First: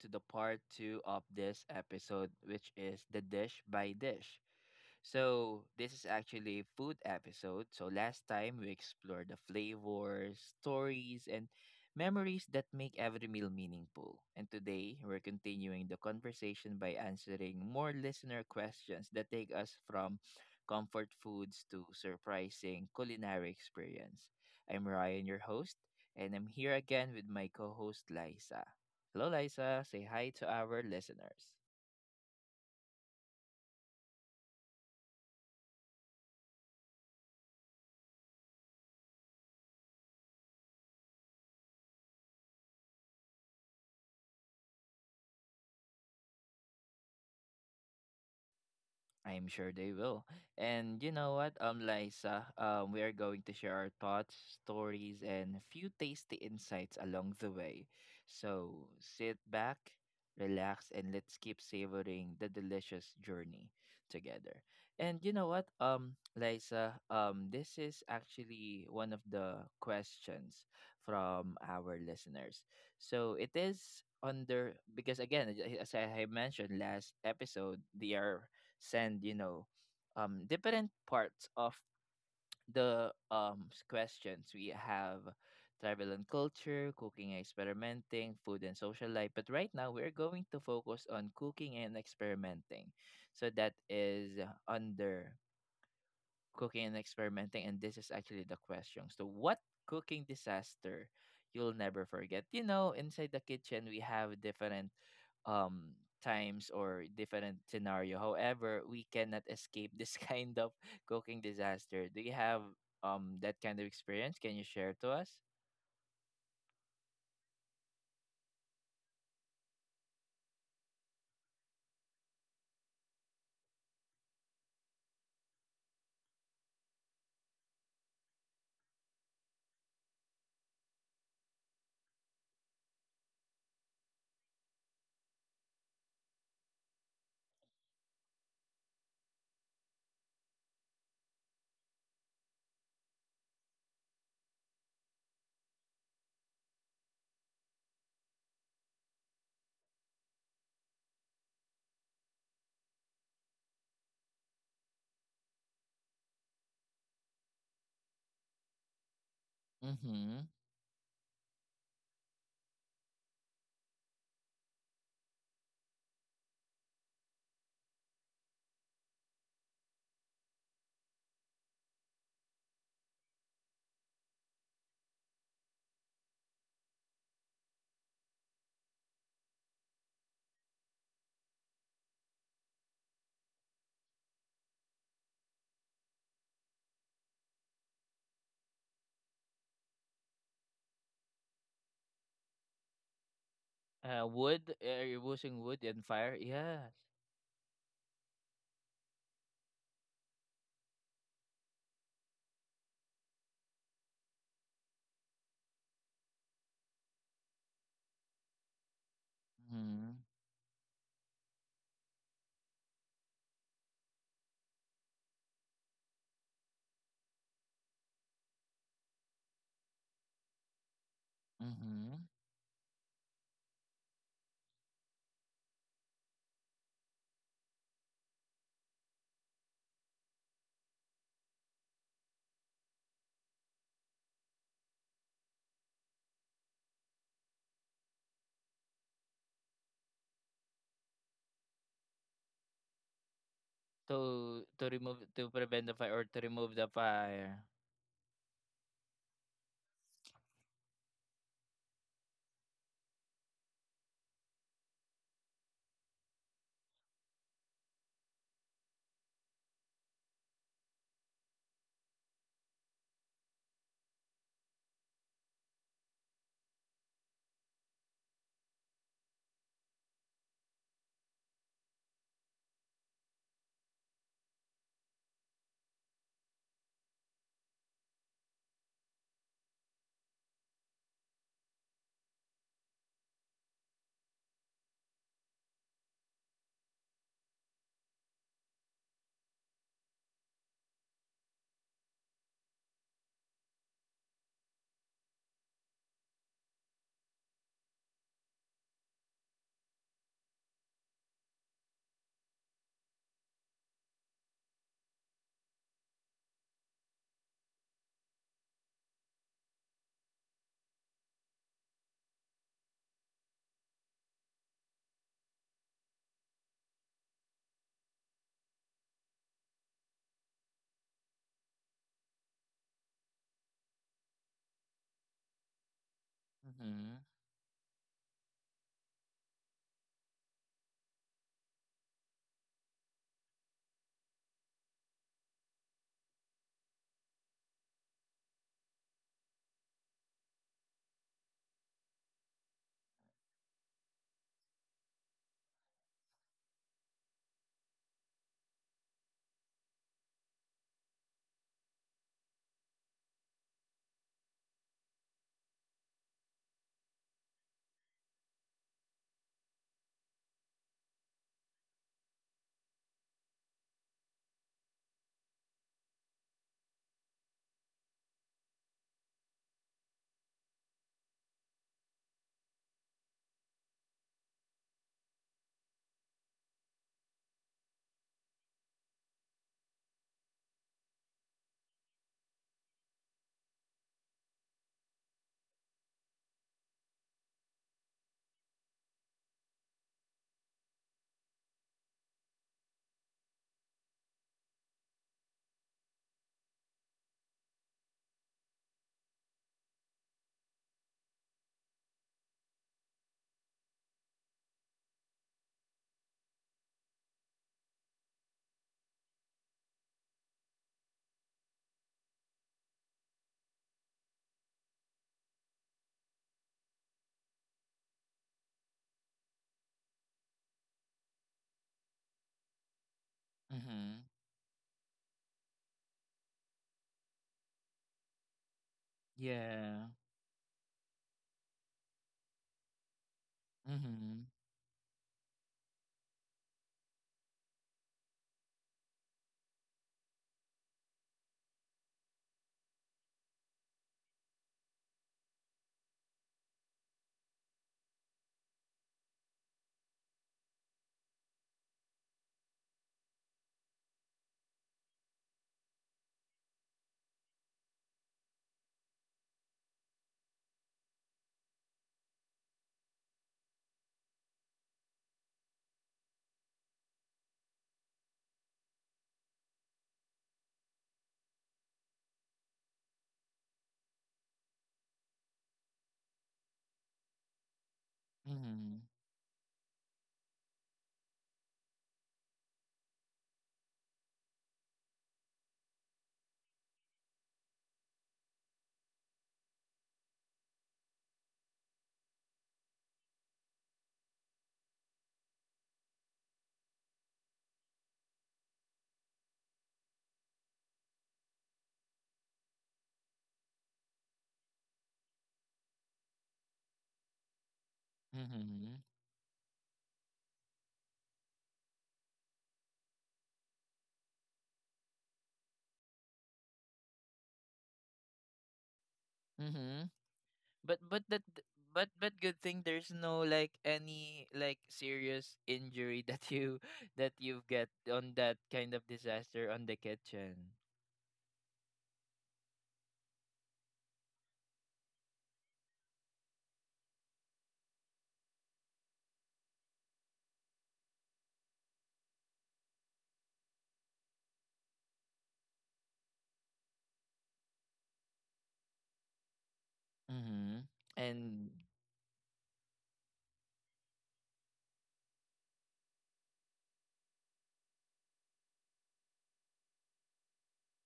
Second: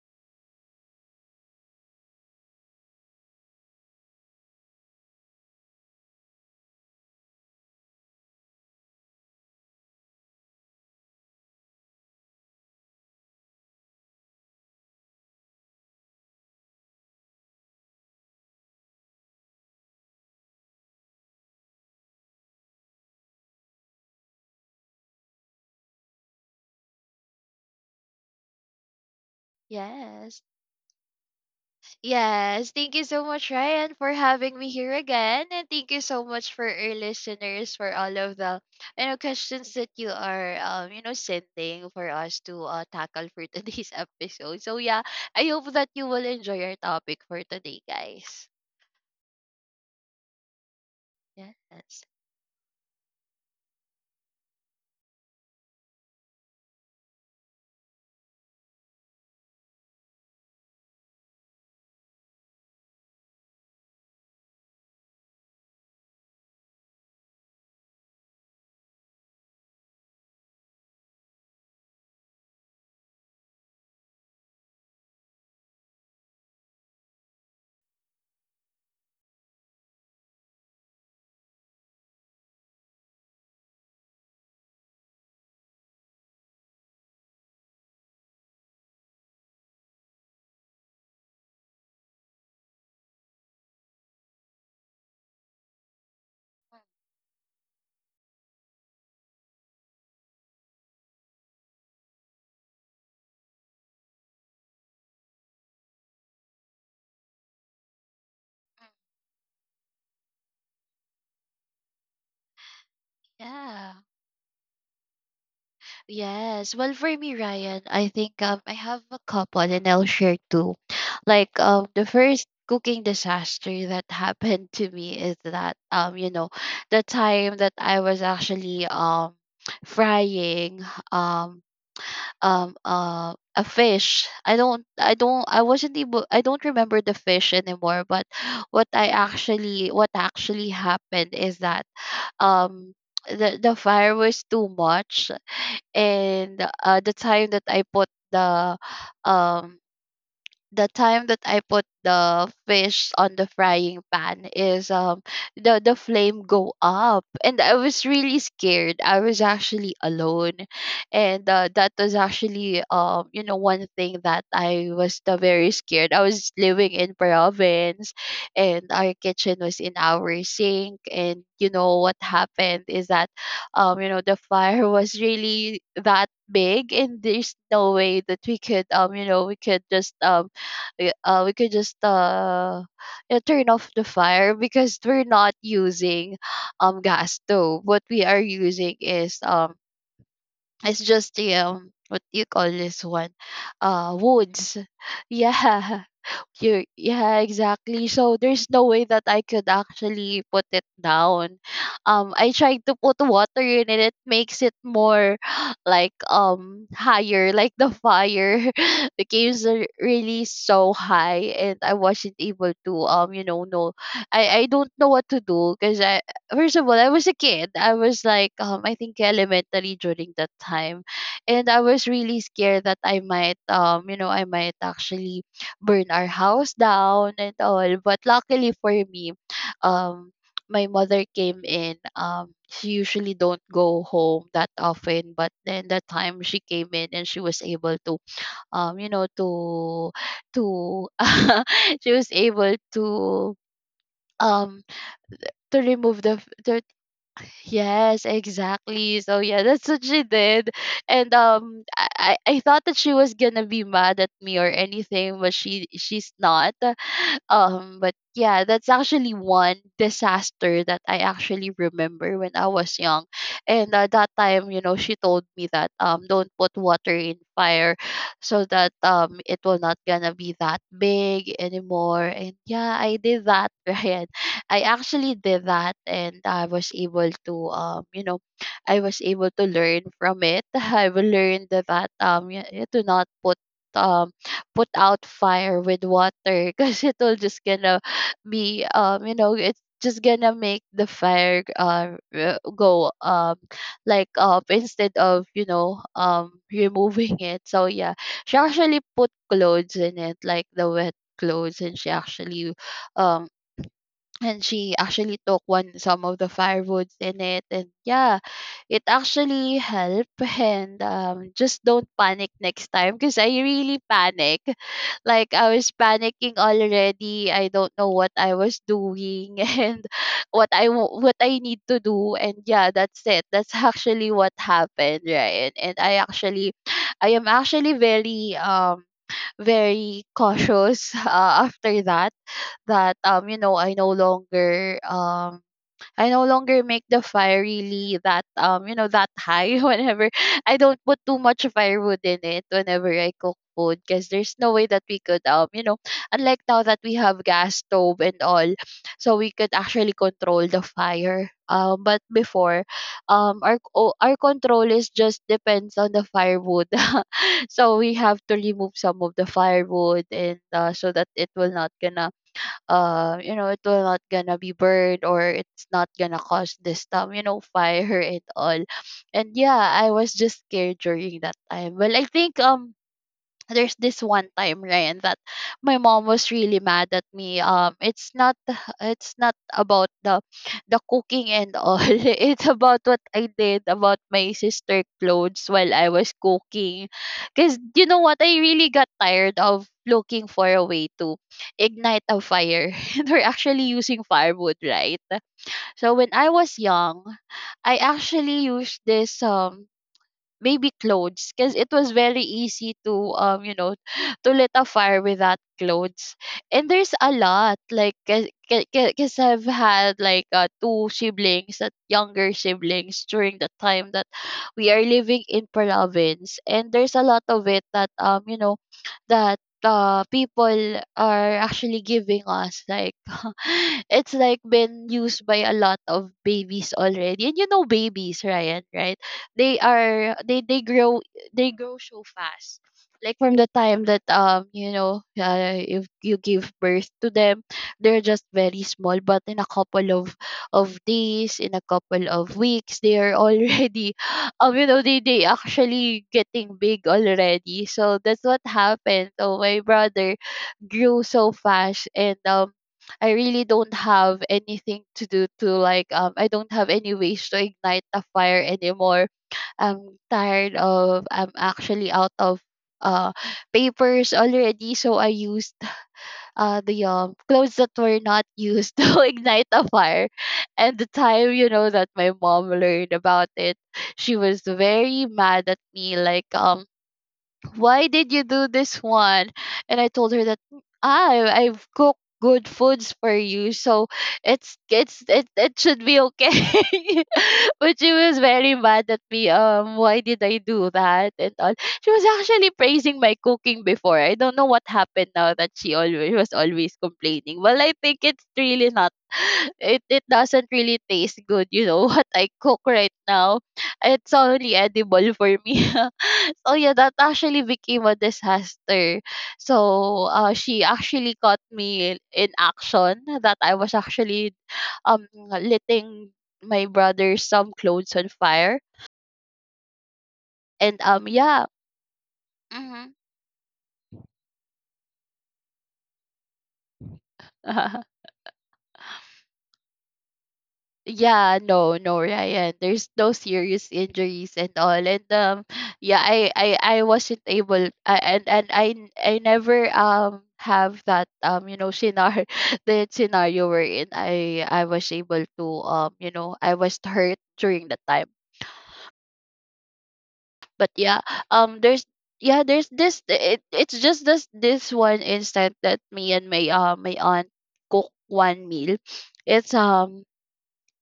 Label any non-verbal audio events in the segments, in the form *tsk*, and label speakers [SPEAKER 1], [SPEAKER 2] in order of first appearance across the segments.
[SPEAKER 1] to the part two of this episode, which is the dish by dish. So, this is actually a food episode. So, last time we explored the flavors, stories, and memories that make every meal meaningful. And today, we're continuing the conversation by answering more listener questions that take us from comfort foods to surprising culinary experience. I'm Ryan, your host, and I'm here again with my co host, Liza. Hello, Liza. Say hi
[SPEAKER 2] Yes.
[SPEAKER 1] to our listeners.
[SPEAKER 2] Yes. Thank you so much, Ryan, for having me here again. And thank you so much for our listeners for all of the questions that you are sending for us to tackle for *laughs* today's episode. So yeah, I hope that you will enjoy our topic for today, guys.
[SPEAKER 1] I'm sure they will. And you know what,
[SPEAKER 2] Yes.
[SPEAKER 1] Liza, we are going to share our thoughts, stories, and a few tasty insights along the way. So sit back, relax, and let's keep savoring the delicious journey together. And you know what, Liza, this is actually one of the questions from our listeners. So it is under, because again, as I mentioned last episode, they are send different parts of the questions we have: travel and culture, cooking and experimenting, food and social life. But right now we're going to focus on cooking and experimenting. So that is under cooking and experimenting. And this is actually the question. So what cooking disaster you'll never forget? Inside the kitchen we have different um times or different scenario. However, we cannot escape this *laughs* kind of cooking disaster. Do you have that kind of
[SPEAKER 2] Yeah.
[SPEAKER 1] experience? Can you share to us?
[SPEAKER 2] Yes. Well, for me, Ryan, I think I have a couple and I'll share two. Like the first cooking disaster that *laughs* happened to me is that the time that I was actually *tsk* frying um a fish. I wasn't able I don't remember the fish anymore, but what actually happened is that um the fire was too much, and the time that I put the um fish on the frying pan is, the flame go up and I was really scared. I was actually
[SPEAKER 1] Mm-hmm.
[SPEAKER 2] alone, and that was actually one thing that I was the very scared. I was living in province, and our kitchen was in our sink, and you know what happened is that the fire *laughs* was really that big, and there's no way that we could we could just we could just yeah, turn off the fire because we're not using gas stove. What we are using is, it's just the what do you call this one?
[SPEAKER 1] Wood,
[SPEAKER 2] Woods. *laughs*
[SPEAKER 1] you using wood and
[SPEAKER 2] Yeah.
[SPEAKER 1] fire? Yeah.
[SPEAKER 2] You Yeah, exactly. So there's no way that I could actually put it down. I tried to put water in it, it makes it more *gasps* like higher, like the fire *laughs* became
[SPEAKER 1] Mm-hmm.
[SPEAKER 2] really so high, and I wasn't able to, no, I don't know what to do because I, first of all, I was a kid. I was like, I think elementary during that time, and I was
[SPEAKER 1] Mm-hmm.
[SPEAKER 2] really scared that I might actually burn our house down and all. But luckily for me, um, my mother came in. She usually don't go home that often, but then that time she came in and she was able to, um, you know, to, to, *laughs* she was able
[SPEAKER 1] to
[SPEAKER 2] um
[SPEAKER 1] to remove, to
[SPEAKER 2] to
[SPEAKER 1] prevent the fire
[SPEAKER 2] remove
[SPEAKER 1] or
[SPEAKER 2] the
[SPEAKER 1] to remove the fire?
[SPEAKER 2] Yes, exactly. So yeah, that's what she did. And I thought that she was gonna be mad at me or anything, but she's not. *laughs* But yeah, that's actually one disaster that I actually remember when I was young. And at that time, you know, she told me that, don't put water in fire, so that, it will not gonna be that big anymore. And yeah, I did that, *laughs* right? I actually did that, and I was able to, I was able to learn from it. *laughs* I learned that, to not um put out fire with water *laughs* because it will just gonna, be you know it's just gonna make the fire, go like up instead of, *laughs* removing it. So yeah, she actually put clothes in it, like the wet clothes, um and she actually took one some of the firewoods in it, and yeah, it actually helped. *laughs* And just don't panic next time, because I really panic. *laughs* Like I was panicking already. I don't know what I was doing *laughs* and what I need to do. And yeah, that's it. That's actually what happened, right? And
[SPEAKER 1] Mm-hmm.
[SPEAKER 2] I am actually very very cautious *laughs* after that, I no longer make the fire really that high *laughs* whenever I don't put too much firewood in it whenever I cook food, because there's no way that we could, unlike now that we have gas stove and all, so we could actually control the fire. But before, our control is just depends on the firewood. *laughs* So we have to remove some of the firewood and, so that it will not gonna, be burned, or it's not gonna cause this, *laughs* fire and all. And yeah, I was just scared during that time. Well, I think, there's this one time, Ryan, that my mom was really mad at me, it's not about the cooking and all, *laughs* it's about what I did about my sister clothes while I was cooking, cuz you know what, I really got tired of looking for a way to ignite a fire, *laughs* and we're actually using firewood, right? So when I was young, I actually used this, maybe clothes, because it was very easy to, *gasps* *sighs* to lit a fire without clothes. And there's a lot, like, because I've had, like, two siblings, that younger siblings during the time that *gasps* we are living in province, and there's a lot of it that, *sniffs* that people are actually giving us, like, *laughs*
[SPEAKER 1] Mhm.
[SPEAKER 2] it's like been used by a lot of babies already. And you know babies, Ryan, right?
[SPEAKER 1] Yeah.
[SPEAKER 2] They grow, they grow so fast. Like from the time that,
[SPEAKER 1] Mhm.
[SPEAKER 2] if you give birth to them, they're just very small, but in a couple of days, in a couple of weeks, they are already *laughs* they actually getting big already. So that's what happened. So my brother grew so fast, and I really don't have anything to do, to like I don't have any ways to ignite a fire anymore. I'm actually out of, uh papers already, so I used, the, clothes that were not used *laughs* to ignite a fire. And the time, that my mom learned about it, she was very mad at me, like, why did you do
[SPEAKER 1] Mhm.
[SPEAKER 2] this one? And I told her that, I've cooked good foods for you, so it should be okay. *laughs* But she was very mad at me. Why did I do that and all? She was actually praising my cooking before. I don't know what happened, now that she always complaining. Well, I think it's really not. *sighs* It doesn't really taste good. You know *laughs* what I cook right now. It's only edible for me. *laughs* So yeah, that actually became a
[SPEAKER 1] Mhm.
[SPEAKER 2] disaster. So she actually caught me in action, that I was actually, um letting my brother some clothes on fire.
[SPEAKER 1] Mhm.
[SPEAKER 2] And
[SPEAKER 1] But that
[SPEAKER 2] yeah.
[SPEAKER 1] but good thing there's
[SPEAKER 2] Hmm.
[SPEAKER 1] no, like, any like serious injury that you *laughs* that you've get
[SPEAKER 2] *laughs*
[SPEAKER 1] on that kind of disaster on the kitchen.
[SPEAKER 2] Yeah, no, no, Ryan. There's no serious injuries and all. And yeah, I wasn't able. I, and I, n- I never have that, scenario, *laughs* the scenario wherein I was able to you know I was hurt during the time.
[SPEAKER 1] Mhm.
[SPEAKER 2] But yeah,
[SPEAKER 1] And
[SPEAKER 2] there's, yeah, there's this. It's just this one instant that me and my aunt cook one meal. It's um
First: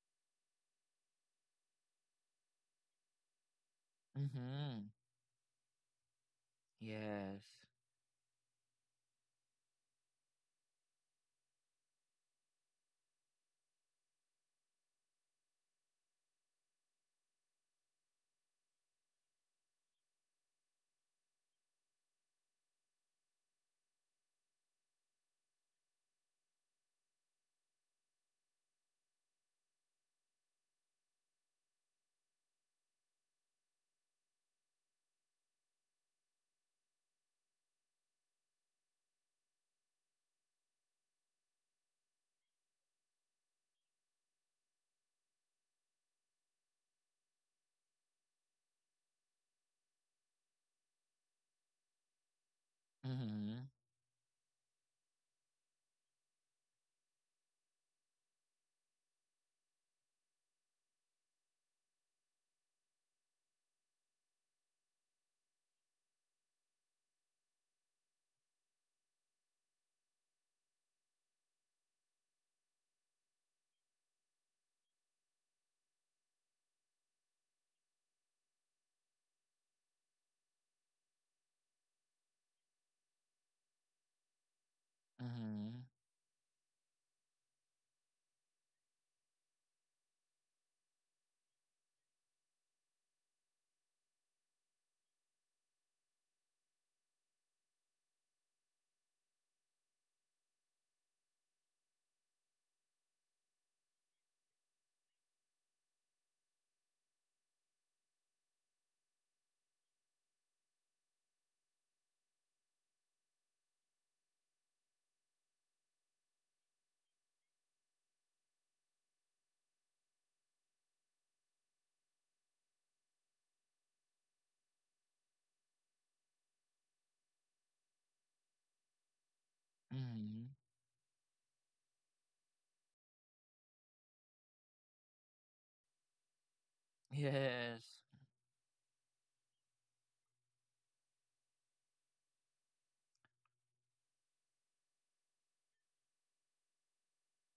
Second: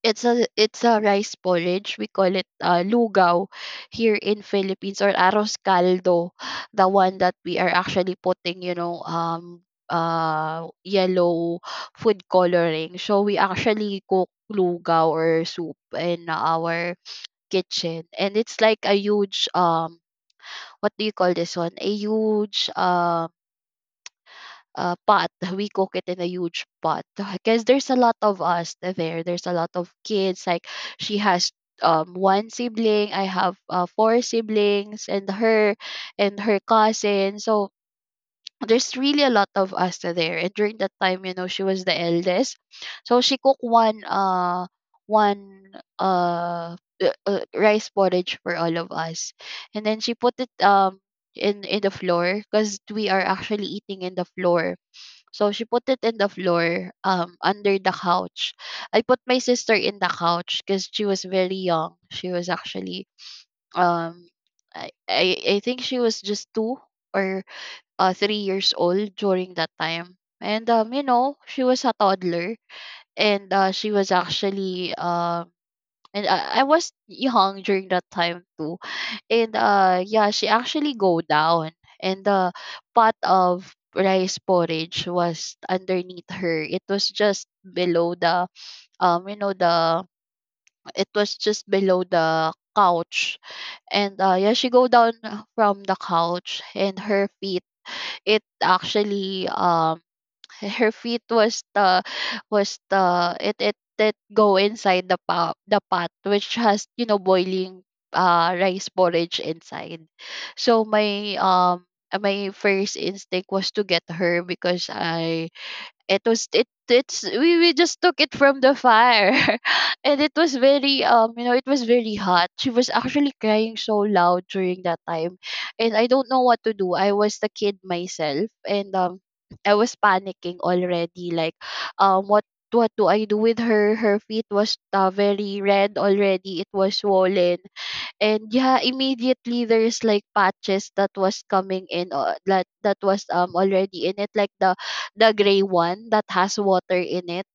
[SPEAKER 2] it's a rice porridge. We call it, lugaw here in
[SPEAKER 1] mhm.
[SPEAKER 2] Philippines, or arroz caldo, the one that
[SPEAKER 1] Yes.
[SPEAKER 2] we are actually putting, yellow food coloring. So we actually cook lugaw or soup in our kitchen, and it's like a huge, what do you call this one? A huge, pot. *laughs* We cook it in a huge pot *laughs* because there's a lot of us there. There's a lot of kids. Like, she has, one sibling. I have, four siblings, and her cousin. So there's really a lot of us there. And during that time, you know, she was the eldest, so she cooked one uh, uh rice porridge for all of us, and then she put it, in the floor, because we are actually
[SPEAKER 1] Mhm.
[SPEAKER 2] eating in the floor, so she put it in the floor, under the couch. I put my sister in the couch, because she was very young. She was actually, um, I think she was just 2 or 3 years old during that time. And, she was a toddler. And she was actually, and I was young during that time too. And yeah She actually go down, and the pot of rice porridge was
[SPEAKER 1] Mhm.
[SPEAKER 2] underneath her. It was just below the, um you know the it was just below the couch. And yeah She go down from the couch, and her feet, it actually, *laughs* her feet was the, it go inside the pot, the pot which has, you know, boiling rice porridge inside. So my my first instinct was to get her, because I it was, it it's we just took it from the fire, *laughs* and it was very, you know, it was very hot. She was actually crying so loud during that time, and I don't know what to do. I was the kid myself, and I was
[SPEAKER 1] Mhm.
[SPEAKER 2] panicking already, like, um what what do I do with her? Her feet was, very red already. It was swollen.
[SPEAKER 1] Yes.
[SPEAKER 2] And yeah, immediately there's like patches that was coming in, that was already in it, like the gray one that has water in it.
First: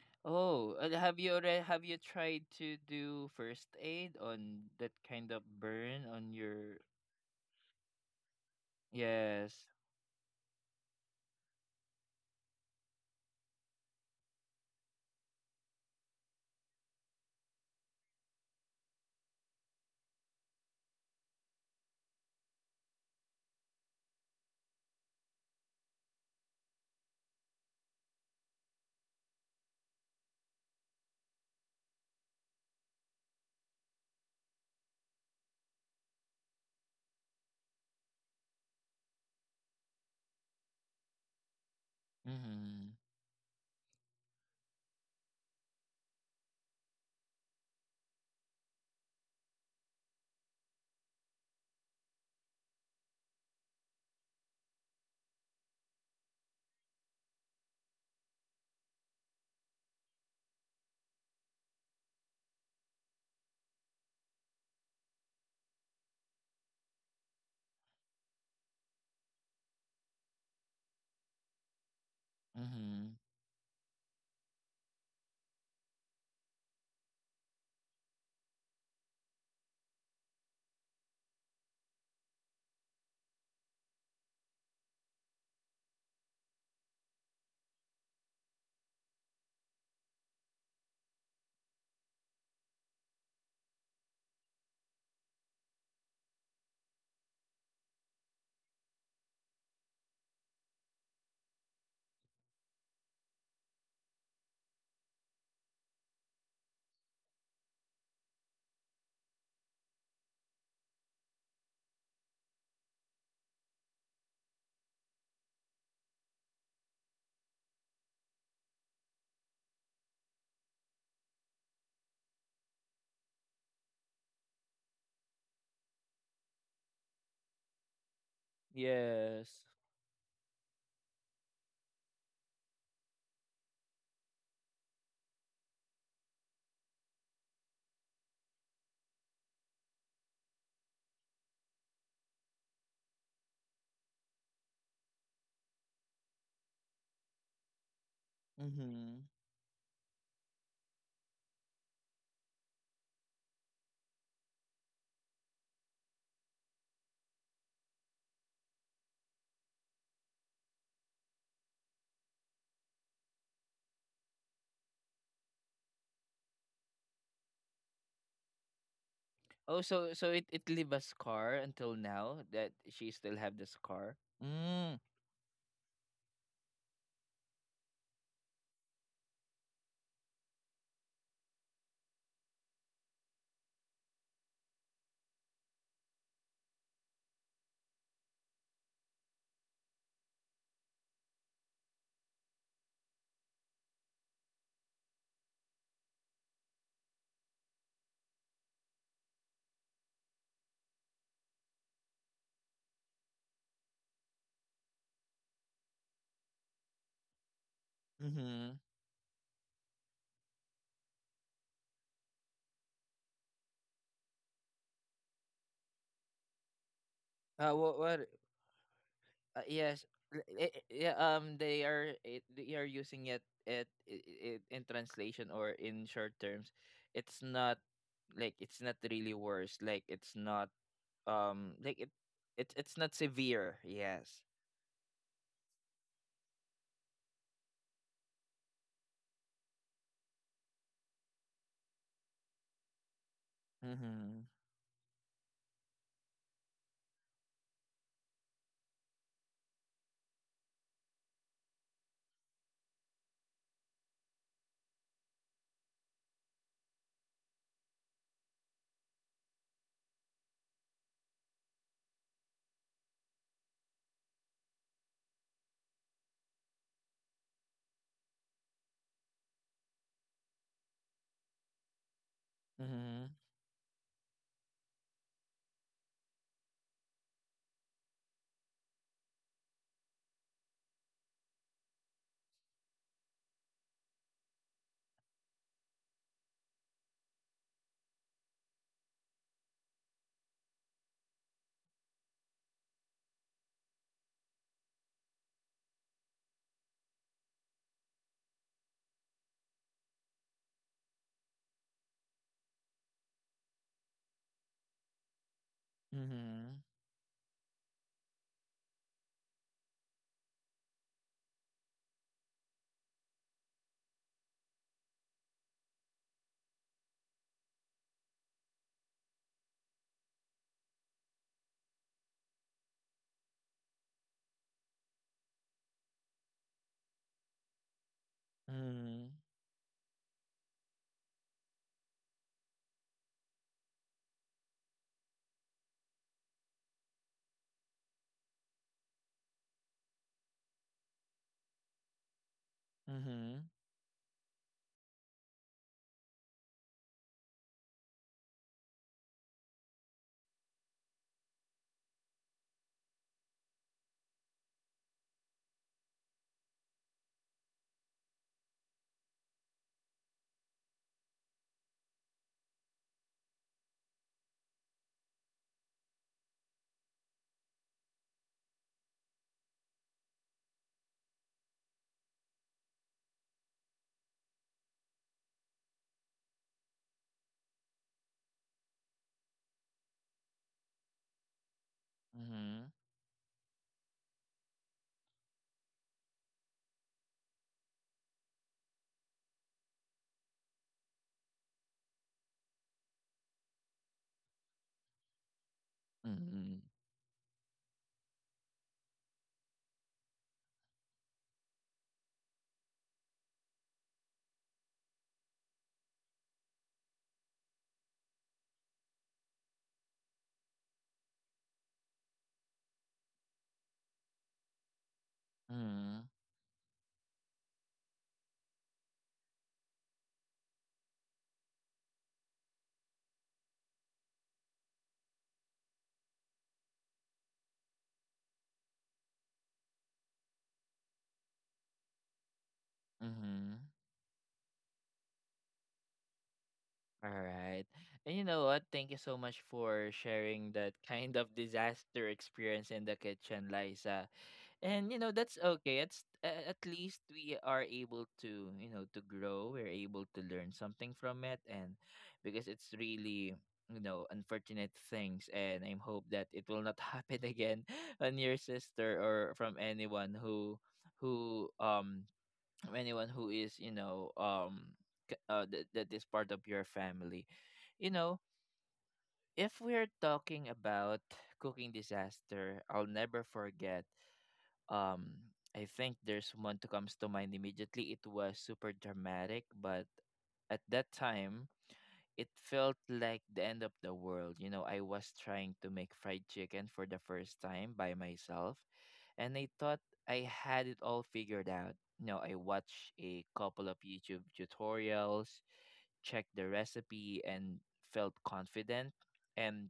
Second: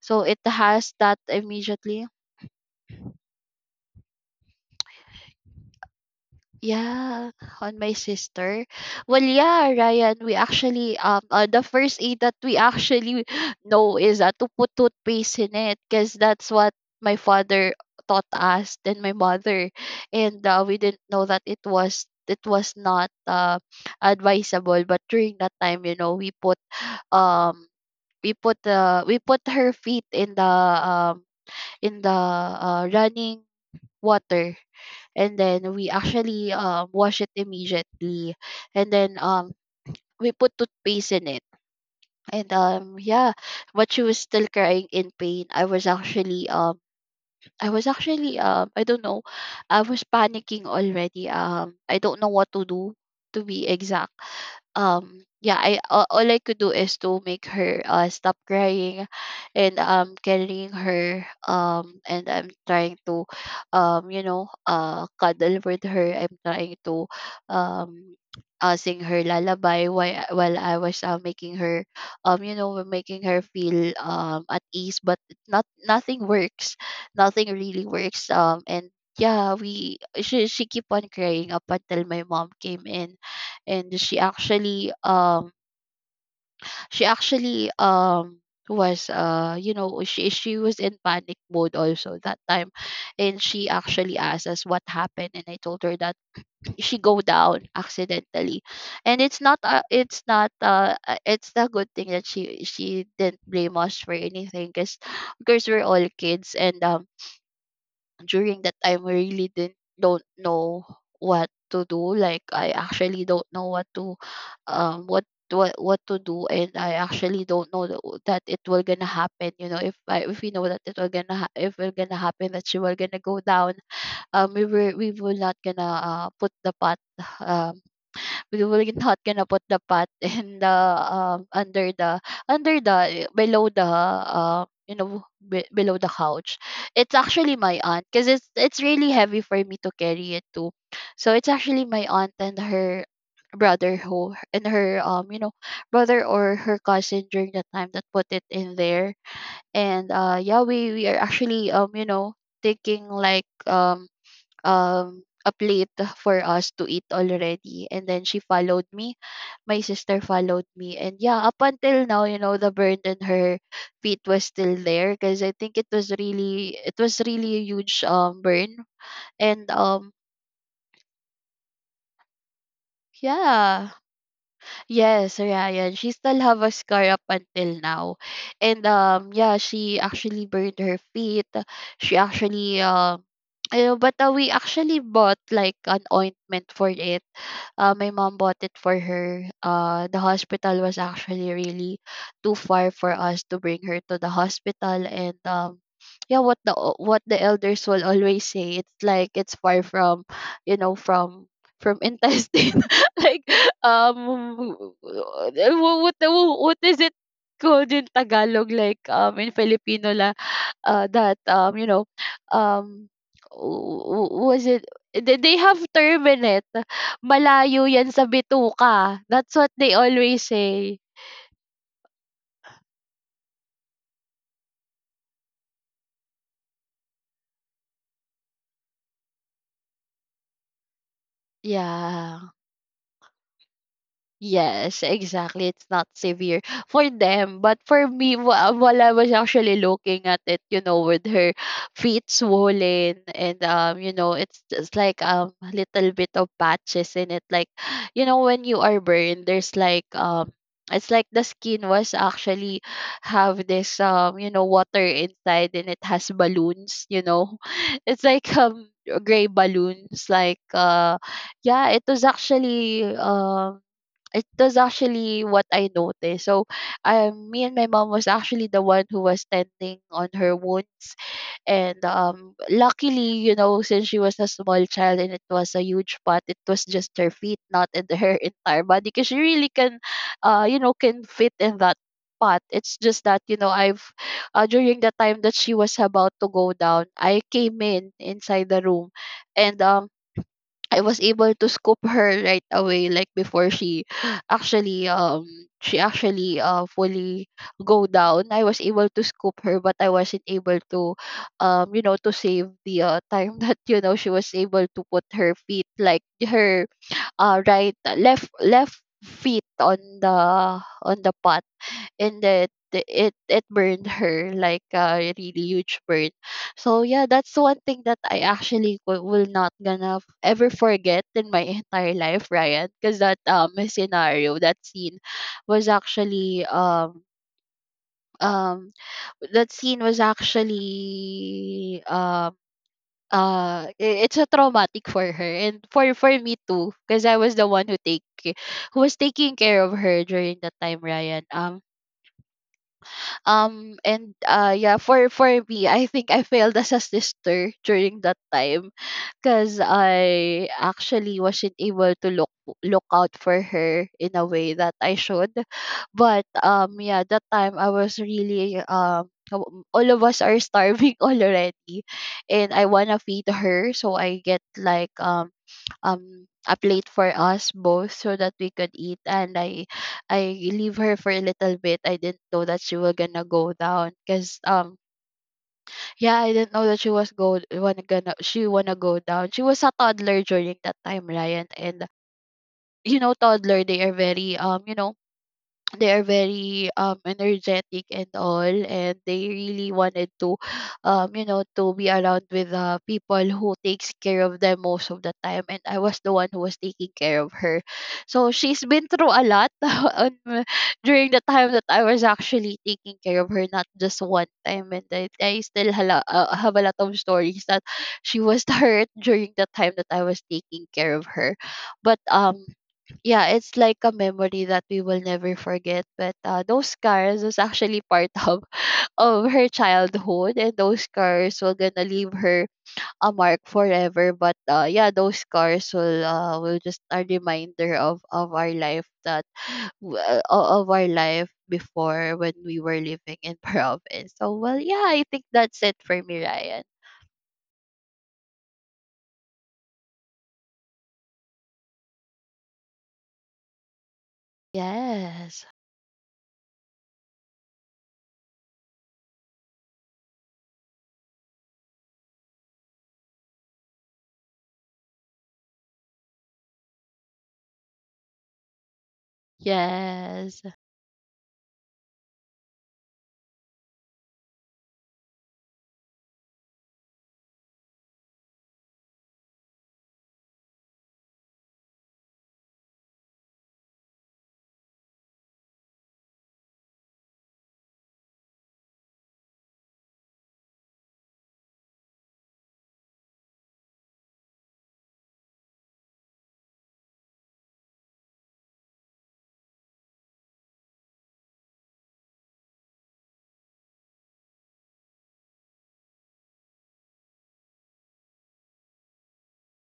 [SPEAKER 2] So it
[SPEAKER 1] Oh, and
[SPEAKER 2] has that
[SPEAKER 1] have you
[SPEAKER 2] immediately.
[SPEAKER 1] tried to do first aid on that kind of burn on your
[SPEAKER 2] Yeah, on my sister. Well,
[SPEAKER 1] Yes.
[SPEAKER 2] yeah, Ryan, we actually the first aid that we actually *gasps* *laughs* know is, to put toothpaste in it, because that's what my father taught us, then my mother. And We didn't know that it was, not advisable, but during that time, you know, we put, um we put, we put her feet in the, um in the, running water, and then we actually, wash it immediately, and then, we put toothpaste in it. And
[SPEAKER 1] Mm-hmm.
[SPEAKER 2] yeah But she was still crying in pain. I was actually, I don't know, I was panicking already. I don't know what to do, to be exact. Yeah all I could do is to make her stop crying, and carrying her, and I'm trying to, you know, cuddle with her. I'm trying to, um sing her lullaby while I was, making her, you know,
[SPEAKER 1] Mm-hmm.
[SPEAKER 2] making her feel, at ease, but not, nothing works. Nothing really works. And Yeah, we she keep on crying up until my mom came in, and she actually, she actually um was, you know, she was in panic mode also that time. And she actually asked us what happened, and I told her that she go down accidentally. And it's not, it's not, it's the good thing that she didn't blame us for anything, because we're all kids, and during that time we really didn't don't know what to do. Like, I actually don't know what to, um what what to do. And I actually don't know that, that it will gonna happen. You know, if I if we know that it will gonna if it gonna happen that she will gonna go down, we were not gonna, put the pot, um we will not gonna
[SPEAKER 1] Yes.
[SPEAKER 2] put the pot *laughs* in the, under the, below the, you know, below the couch. It's actually my aunt, because it's really heavy for me to carry it too. So it's actually my aunt and her brother who, and her, you know, brother or her cousin during that time that put it in there.
[SPEAKER 1] Mm-hmm.
[SPEAKER 2] And yeah We are actually, you know, taking like, a plate for us to eat already, and then she followed me. My sister followed me. And yeah, up until now, you know, the burn in her feet was still there, because I think it was really, it was really a huge burn. And
[SPEAKER 1] Oh, so it leave a scar until now that she still have the
[SPEAKER 2] Yeah.
[SPEAKER 1] scar. Mm.
[SPEAKER 2] Yes, Ryan. She still have a scar up until now. And Yeah, she actually burned her feet. She actually, you know, but we actually bought like an ointment for it. My mom bought it for her. The hospital was actually really too far for us to bring her to the hospital. And Yeah, what the what the elders will always say, it's like it's far from, you know, from *laughs* intestine. *laughs* Like, um wh- what the- what is it called in Tagalog,
[SPEAKER 1] Mm-hmm.
[SPEAKER 2] like, in Filipino la, that, you know, um was it, they have term in it.
[SPEAKER 1] Uh,
[SPEAKER 2] Malayo
[SPEAKER 1] what
[SPEAKER 2] yan sa
[SPEAKER 1] what?
[SPEAKER 2] bituka, that's
[SPEAKER 1] Uh,
[SPEAKER 2] what they
[SPEAKER 1] yes.
[SPEAKER 2] always say.
[SPEAKER 1] Yeah. They they are using it in translation or in short terms. It's not, like, it's not really worse. Like it's not, like
[SPEAKER 2] Yeah.
[SPEAKER 1] it's not severe. Yes.
[SPEAKER 2] Yes, exactly. It's not severe for them, but for me, while I was actually looking at it, you know, with her feet swollen, and you know,
[SPEAKER 1] Mm-hmm.
[SPEAKER 2] it's just like a little bit of patches in it. Like, you know, when you are burned, there's like, it's like the skin was actually have this, you know, water inside, and it has balloons. You know, *laughs* it's like, gray balloons. Like, yeah, it was actually, it was actually what I noticed. So, me and my mom was actually the one who was tending on her wounds. And
[SPEAKER 1] Mm-hmm.
[SPEAKER 2] Luckily, you know, since she was a small child and it was a huge pot, it was just her feet, not in the *laughs* her entire body, because she really can, you know, can fit in that pot. It's just that, you know, I've, during the time that she was about to go down, I came in inside the room, and I was able to scoop her right away, like before she *gasps* actually, she actually, fully go down. I was able to scoop her, but I wasn't able to, you know, to save the, time *laughs* that, you know, she was able to put her feet, like
[SPEAKER 1] Mm-hmm.
[SPEAKER 2] her, right, left feet on the, on the pot, and that it it burned her like a really huge burn. So yeah, that's one thing that I actually will not gonna ever forget in my entire life, Ryan, because that, scenario, that scene, was actually, um
[SPEAKER 1] Mm-hmm.
[SPEAKER 2] that scene was actually, it's a traumatic for her, and for me too, because I was the one who who was taking care of her during that time, Ryan.
[SPEAKER 1] Mm-hmm.
[SPEAKER 2] And Yeah, for me, I think I failed as a sister during that time, because I actually wasn't able to look, out for her in a way that I should. But, yeah, that time I was really, all of us are starving *laughs* already, and I want to feed her, so I get like, a plate for us both, so that we could eat, and I leave her for a little bit. I didn't know that she was gonna go down, because, yeah, I didn't know that she was go wanna gonna she wanna go down. She was a toddler during that time, Ryan, and
[SPEAKER 1] Mm-hmm.
[SPEAKER 2] you know, toddler, they are very, you know, they are very, energetic and all, and they really wanted to, you know, to be around with, people who takes care of them most of the time, and I was the one who was
[SPEAKER 1] Mm-hmm.
[SPEAKER 2] taking care of her. So she's been through a lot *laughs* during the time that I was actually taking care of her, not just one time. And I still hala, have a lot of stories that she was *laughs* hurt during the time that I was taking care of her. But, yeah, it's like a memory that we will never forget.
[SPEAKER 1] Mm-hmm.
[SPEAKER 2] But, those scars was actually part *laughs* of her childhood, and those scars will gonna leave her a mark forever. But, yeah, those scars will, will just a reminder of our life that *sighs* of our life before, when we were living in *laughs*
[SPEAKER 1] Mm-hmm.
[SPEAKER 2] province. So well, yeah, I think that's it for me, Ryan.
[SPEAKER 1] All right. And you know what? Thank you so much for sharing that kind of disaster experience in the kitchen, Liza. And, that's
[SPEAKER 2] Yes,
[SPEAKER 1] okay. At least we are able to, to grow. We're able to learn something from it. And because it's really unfortunate things, and I hope that it will not happen again *laughs* on your sister or from anyone
[SPEAKER 2] yes,
[SPEAKER 1] who um who is, that is part of your family. you know if we're talking about cooking disaster I'll never forget, um I think there's one that comes to mind immediately. It was super dramatic, but at that time it felt like the end of the world. You know, I was trying to make fried chicken for the first time by myself, and I thought I had it all figured out. You know, I watched a couple of YouTube tutorials, checked the recipe, and felt confident. And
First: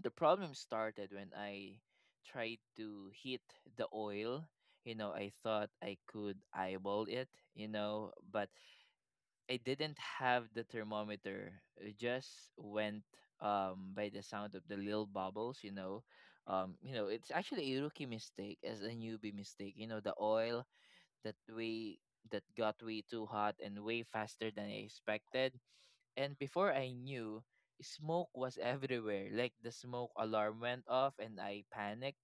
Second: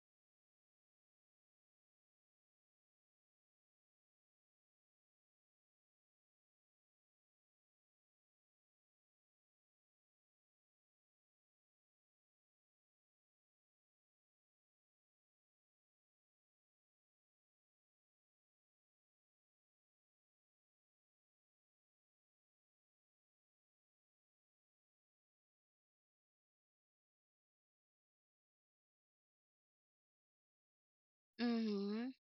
[SPEAKER 1] the problem started when I tried to heat the oil. You know, I thought I could eyeball it, you know, but I didn't have the thermometer. It just went by the sound of the little bubbles, you know. It's actually a rookie mistake as a newbie mistake. You know, the oil that we that got way too hot and way faster than I expected. And before I knew, smoke was *laughs* everywhere. Like the smoke alarm went off and I
[SPEAKER 2] hmm,
[SPEAKER 1] panicked,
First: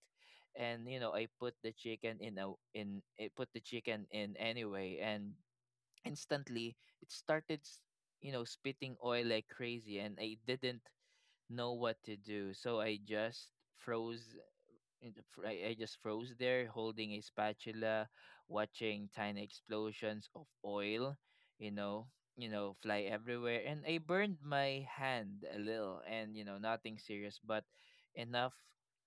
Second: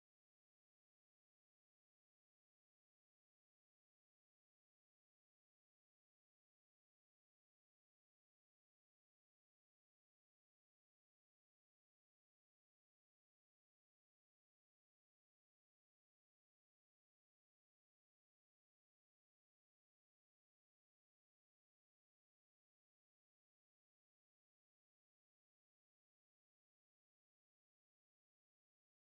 [SPEAKER 1] and, I put the chicken in a in I put the chicken in anyway. And instantly it started spitting oil like crazy, and I didn't know what to do, so I just froze in the fr- I just froze there holding a spatula, watching tiny explosions of oil, you know fly everywhere. And I burned my hand a little, and, nothing serious, but enough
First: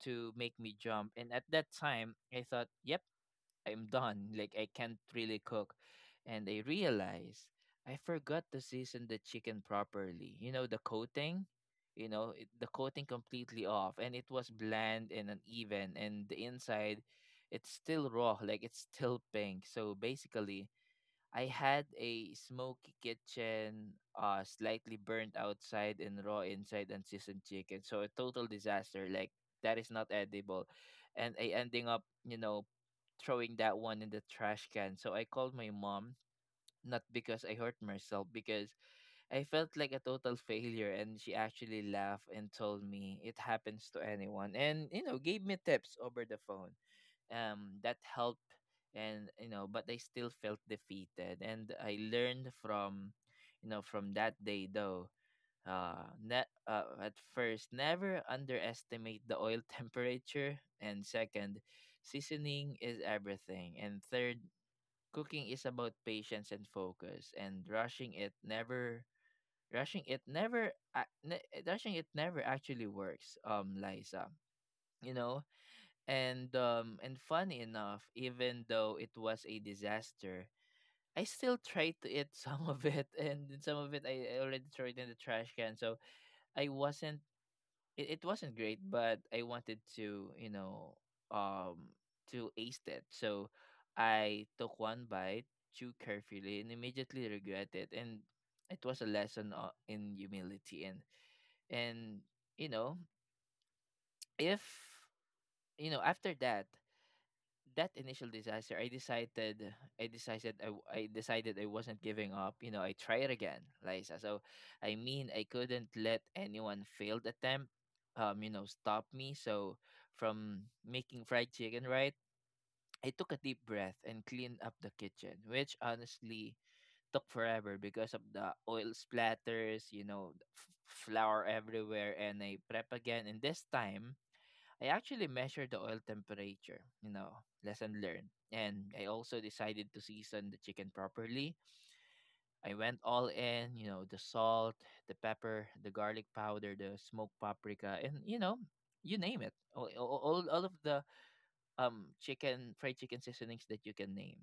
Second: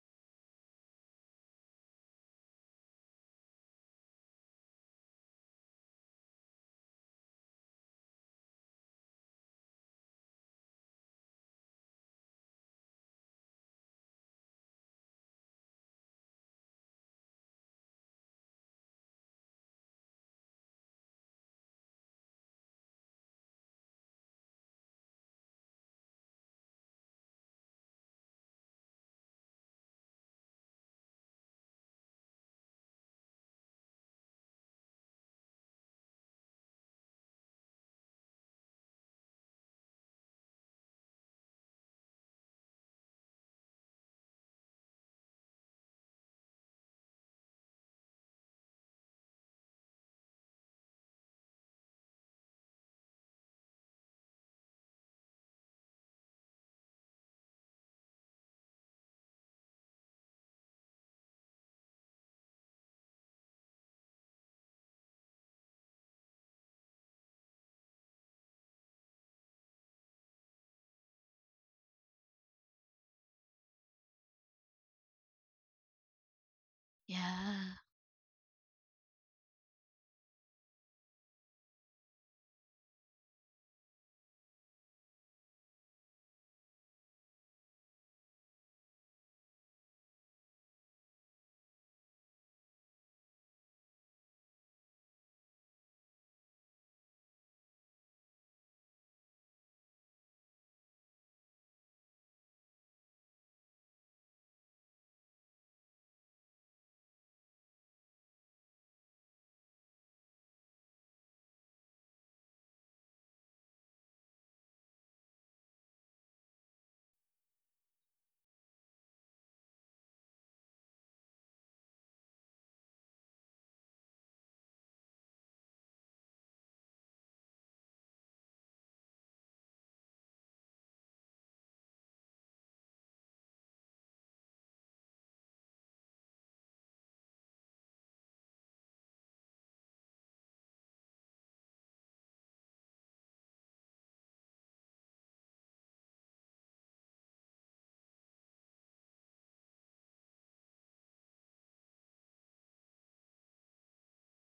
[SPEAKER 1] to make me jump. And at that time I thought, yep, I'm done. Like I can't really cook. And I realized I forgot to season the chicken properly. You know, the coating, the coating completely off, and it was bland and uneven, and the inside it's still raw, like it's still pink. So basically, I had a smoky kitchen, slightly burnt outside and raw inside and seasoned chicken. So a total disaster. Like that is not edible, and I ending up, throwing that one in the trash can. So I called my mom, not because I hurt myself, because I felt like a total failure, and she actually laughed and told me it happens to anyone, and, gave me tips over the phone. That helped, and, but I still felt defeated, and I learned from that day though. At first, never underestimate the oil *laughs* temperature. And second, seasoning is everything. And third, cooking is about patience and focus, and rushing it never actually works, Liza you know and funny
[SPEAKER 2] yeah,
[SPEAKER 1] enough, even though it was a disaster, I still tried to eat *laughs* some of it, and then some of it I already threw it in the trash can. So I wasn't, it wasn't great, but I wanted to, um to ace it. So I took one bite, chewed carefully, and immediately regret it. And it was a lesson, in humility, and you know if you know after that initial disaster, I decided I wasn't giving up. You know, I tried again, Liza. So I mean, I couldn't let anyone failed attempt, stop me, from making fried chicken, right? I took a deep breath and cleaned up the kitchen, which honestly took forever because of the oil splatters, flour everywhere. And I prep again, and this time I actually measured the oil temperature, you know, lesson learned. And I also decided to season the chicken properly. I went all in, you know, the salt, the pepper, the garlic powder, the smoked paprika, and, you name it. All of the chicken fried chicken seasonings that you can name.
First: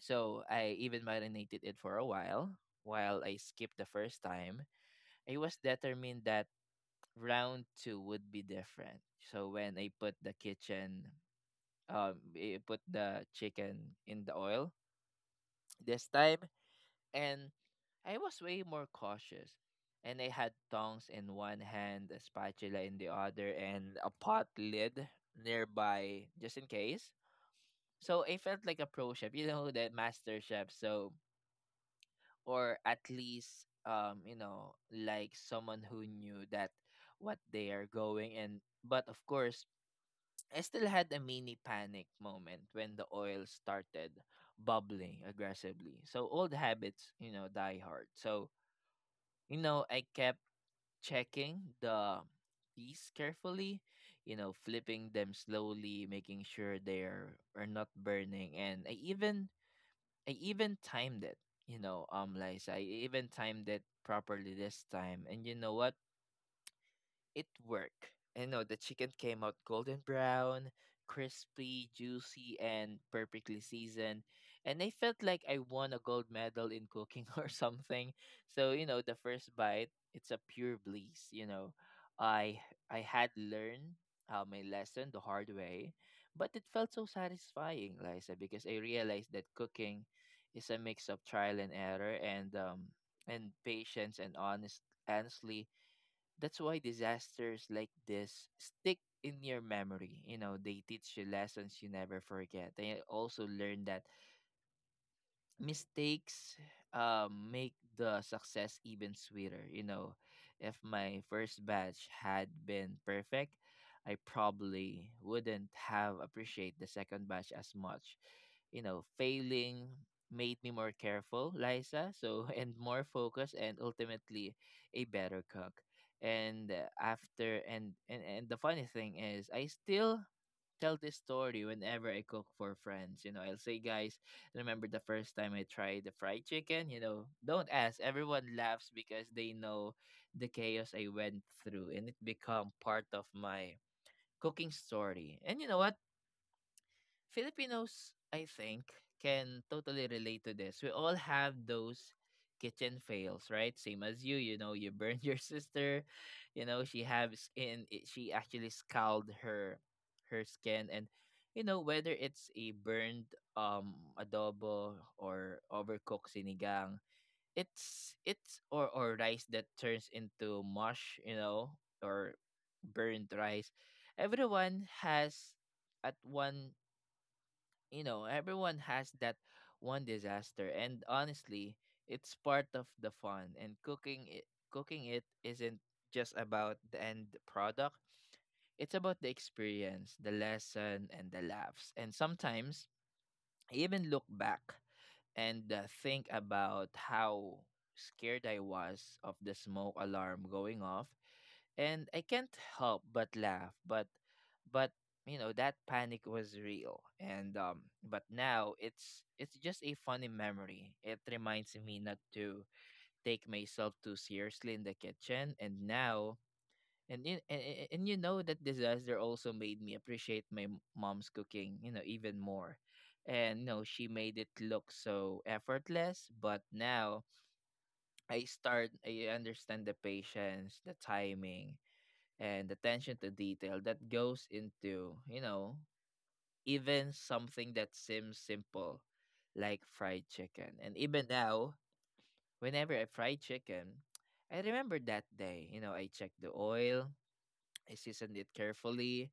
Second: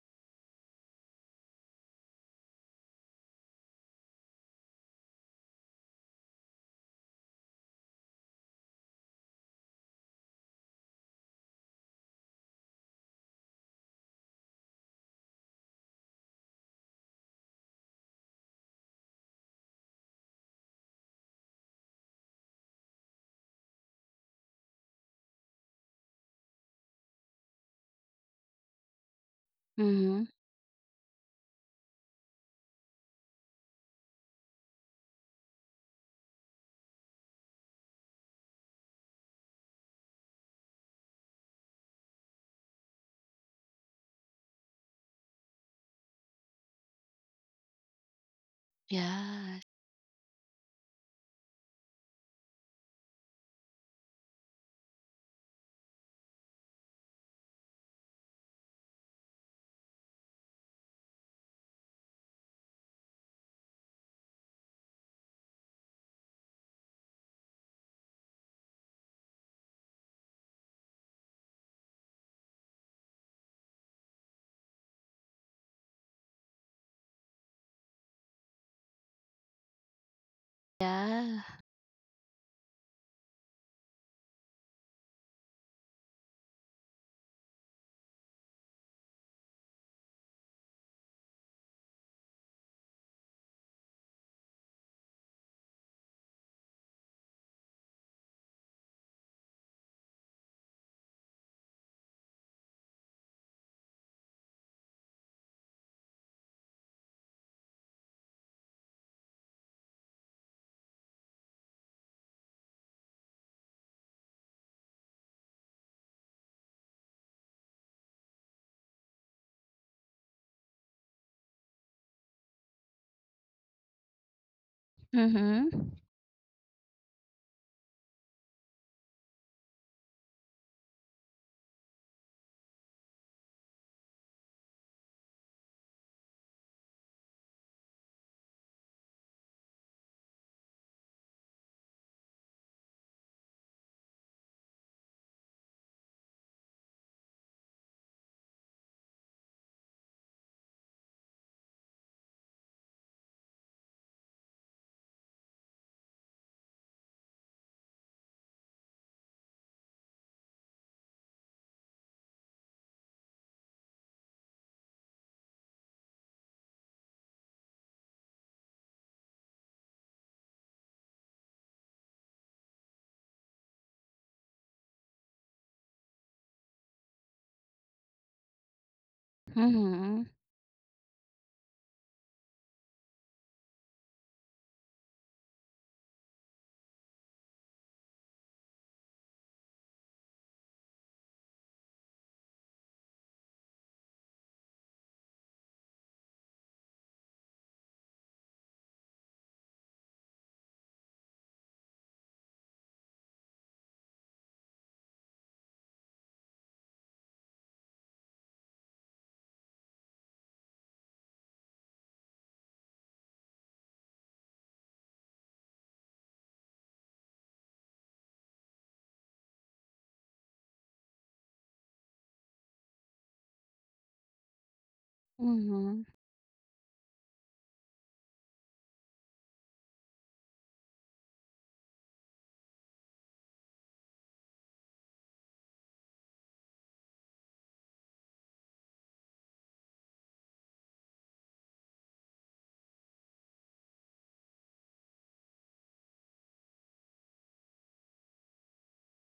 [SPEAKER 1] So I even marinated it for a while. While I skipped the first time, I was determined that round two would be different. So when I put the chicken in the oil this time, and I was way more cautious, and I had tongs in one hand, a spatula in the other and a pot lid nearby, just in case. So I felt like a pro chef, you know, that
[SPEAKER 2] hmm,
[SPEAKER 1] master chef. So, or at least, you know, like someone who knew that what they are going. And but of course I still had a mini panic moment when the oil started bubbling aggressively. So old habits, you know, die hard. So, you
[SPEAKER 2] yeah.
[SPEAKER 1] know, I kept checking the keys carefully, you know, flipping them slowly, making sure they're are not burning. And I even timed it, you know, Liza. I even timed it properly this time. And you know what? It worked. And no, the chicken came out golden brown, crispy, juicy, and perfectly seasoned. And I felt like I won a gold medal in cooking *laughs* or something. So, you know, the first bite, it's a pure bliss,
[SPEAKER 2] Yeah.
[SPEAKER 1] you know. I I had learned, my lesson the hard way, but it felt so satisfying, Liza, because I realized that cooking is a mix of trial and error and, patience, and honestly that's why disasters like this stick in your memory. You know, they teach you lessons you never forget. They also learn that mistakes, make the success even sweeter. You know, if my first batch had been perfect, I probably wouldn't have appreciated the second batch as much. You know, failing made me more careful, Liza, so *laughs* and more focused and ultimately a better cook.
[SPEAKER 2] Mhm.
[SPEAKER 1] And uh, after, and the funny thing is I still tell this story whenever I cook for friends. You know, I'll say, guys, remember the first time I tried the fried chicken? You know, don't ask. Everyone laughs because they know the chaos I went through and it become part of my cooking story. And you know what? Filipinos, I think, can totally relate to this. We all have those kitchen fails, right? Same as you, you know, you burned *laughs* your sister, she has in it, she actually scalded her skin. And you know whether it's a burned adobo or overcooked sinigang, it's or rice that turns into mush, you know, or burnt rice. Everyone has at one Everyone has that one
[SPEAKER 2] Mhm.
[SPEAKER 1] disaster, and honestly, it's part of the fun. And cooking it isn't just about the end product. It's about the experience, the lesson, and the laughs. And sometimes I even look back and think about how scared I was of the smoke alarm going off. And I can't help but laugh, but you know that panic was real. And but now it's just a funny memory. It reminds me not to take myself too seriously in the kitchen. And now and you know that disaster also made me appreciate my mom's cooking, you know, even more. And you know she made it look so
[SPEAKER 2] Mhm.
[SPEAKER 1] effortless, but now I understand the patience, the timing, and attention to detail that goes into, you know, even something that seems simple like fried chicken. And even now, whenever I fry chicken, I remember that day. You know, I checked the oil, I seasoned it carefully,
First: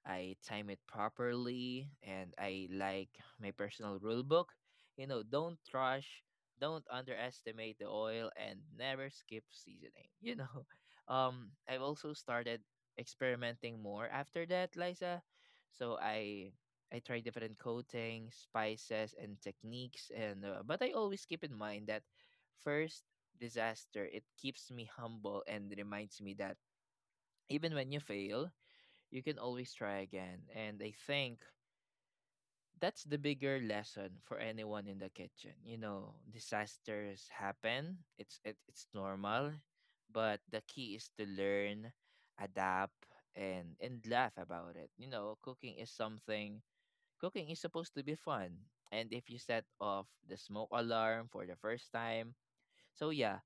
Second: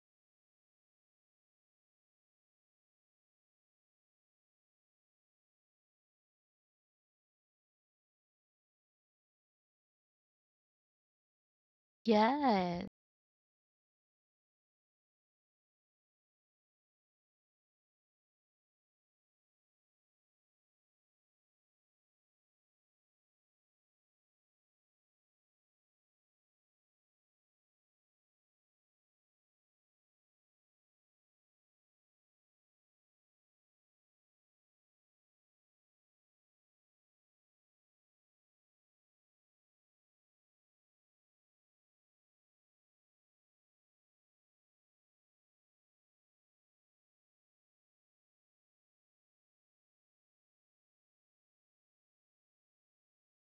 [SPEAKER 1] I time it properly, and I like my personal rule book. You know, don't rush, don't underestimate the oil, and never skip seasoning. *laughs* I've also started
[SPEAKER 2] Yes.
[SPEAKER 1] experimenting more after that, Liza. So I try different coatings, spices, and techniques. And but I always keep in mind that first disaster. It keeps me humble and reminds me that even when you fail, you can always try again. And I think that's the bigger lesson for anyone in the kitchen. You know, disasters happen. It's normal, but the key is to learn, adapt, and laugh about it. You know, cooking is something. Cooking is supposed to be fun. And if you set off the smoke alarm for the first time, so yeah,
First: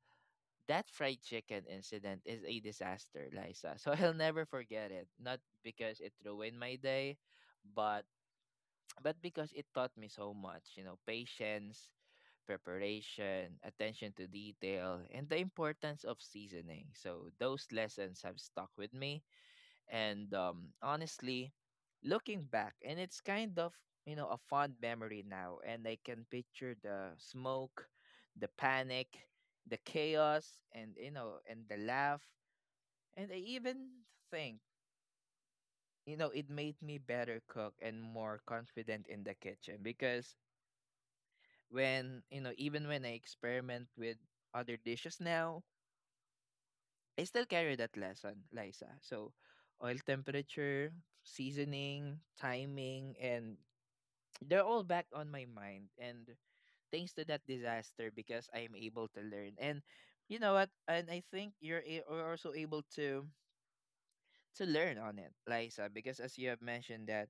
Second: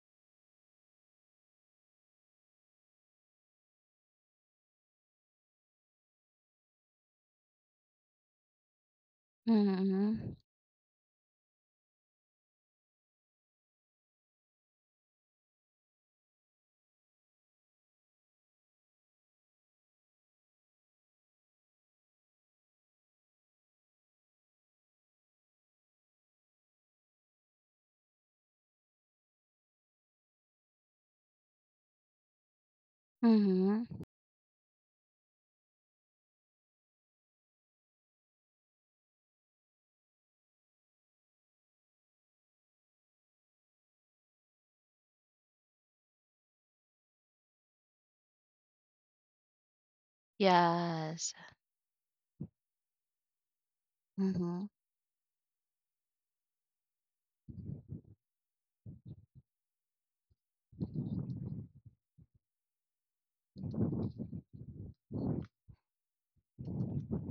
[SPEAKER 1] that fried chicken incident is a disaster, Liza. So *laughs* I'll never forget it. Not because it ruined my day, but but because it taught me so
[SPEAKER 2] Mhm.
[SPEAKER 1] much, you know, patience, preparation, attention to detail, and the importance of seasoning. So those lessons have stuck with me. And honestly, looking back, and it's kind of, you know, a fond memory now. And I can picture the smoke, the panic, the chaos, and, you know, and the laugh. And I
[SPEAKER 2] Mhm.
[SPEAKER 1] even think, you know, it made me better cook and more confident in the kitchen, because when you know even when I experiment with other dishes now, I still carry that lesson, Liza. So oil temperature,
[SPEAKER 2] Yes.
[SPEAKER 1] seasoning, timing, and they're
[SPEAKER 2] Mhm.
[SPEAKER 1] all back on my mind, and thanks to that disaster, because I'm able to learn. And you know what? And I think you're, are also able to learn on it, Liza, because as you have mentioned that,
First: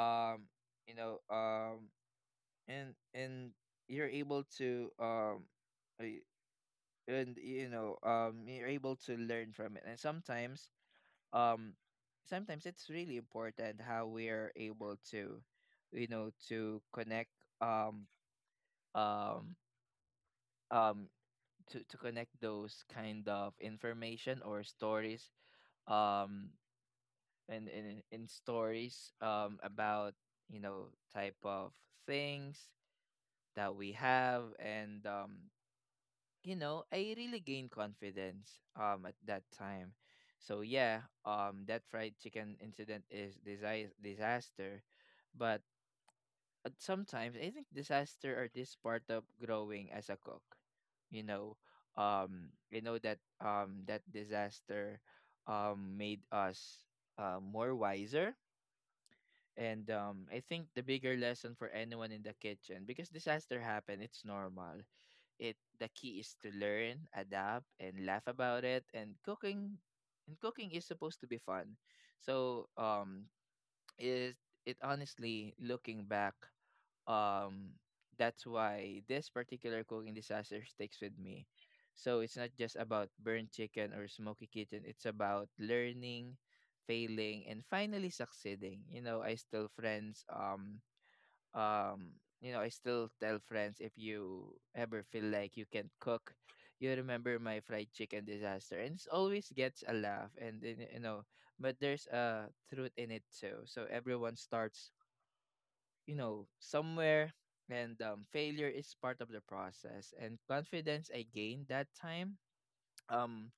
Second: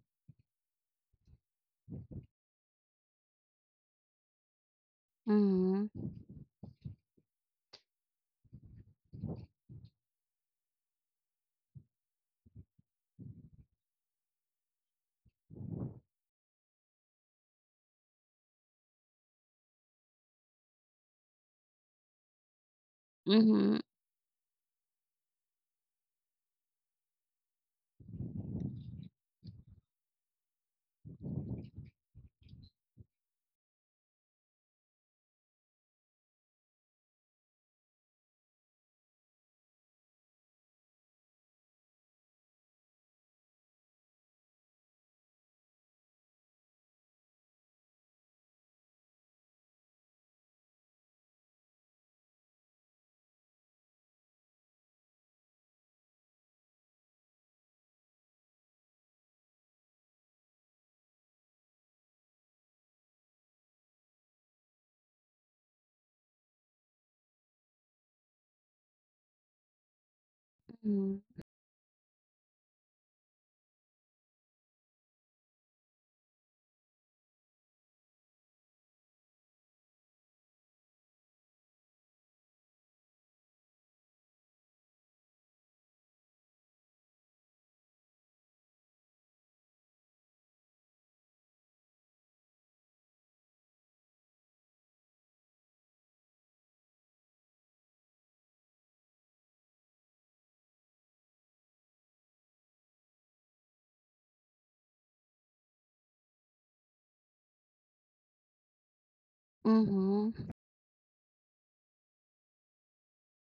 [SPEAKER 1] um, you know, and you're able to
[SPEAKER 2] Mhm.
[SPEAKER 1] uh, and, you know, you're able to learn from it. And sometimes, um, sometimes it's really important how we are able to, you know, to connect um um um to connect those kind of
[SPEAKER 2] Mhm.
[SPEAKER 1] information or stories, um and in stories about, you know, type of things that we have. And you know I really gained confidence at that time. So yeah, that fried chicken incident is disaster. But sometimes I think disaster are this part of growing as a cook. You know, you know that that disaster made us more wiser. And I think the bigger lesson for anyone in the kitchen, because disaster happen, it's normal. It the key is to learn, adapt, and laugh about it. And cooking is supposed
[SPEAKER 2] Mhm.
[SPEAKER 1] to be fun. So it it honestly looking back, um that's why this particular cooking disaster sticks with me. So it's not just about burnt chicken or smoky kitchen, it's about learning, failing, and finally succeeding. Um you know, I still tell friends, if you ever feel like you can't cook, you remember my fried chicken disaster. And it always gets a laugh. And then, you know, but there's a truth in it too. So everyone starts, you know, somewhere. And failure is part of the process.
[SPEAKER 2] Mhm.
[SPEAKER 1] And confidence I gained that time, um,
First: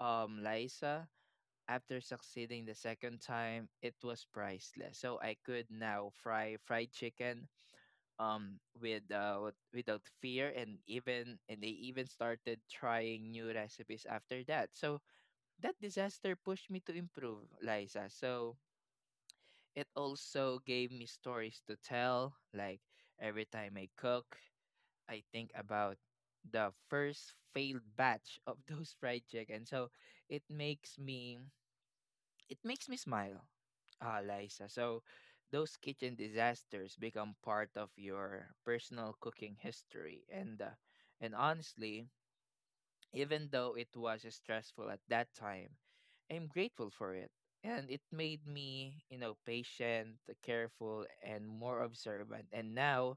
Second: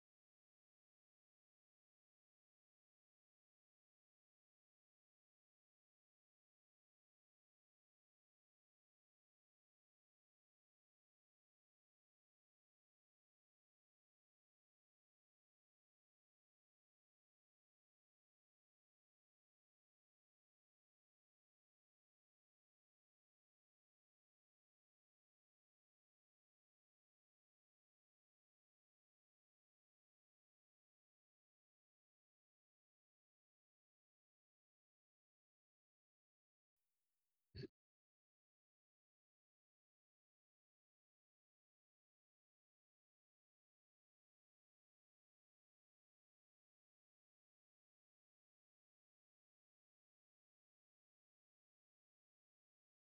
[SPEAKER 1] Liza, after succeeding the second time, it was priceless. So I could now fry fried chicken without fear. And even and they even started trying new recipes after that. So that disaster pushed me to improve, Liza. So it also gave me stories to tell. Like, every time I cook, I think about the first failed batch of *laughs* those fried chicken. So it makes me it makes me smile, Liza. So those kitchen disasters become part of your personal cooking history. And and honestly, even though it was stressful at that time, I'm grateful for it. And it made me, you know, patient, careful, and more observant. And now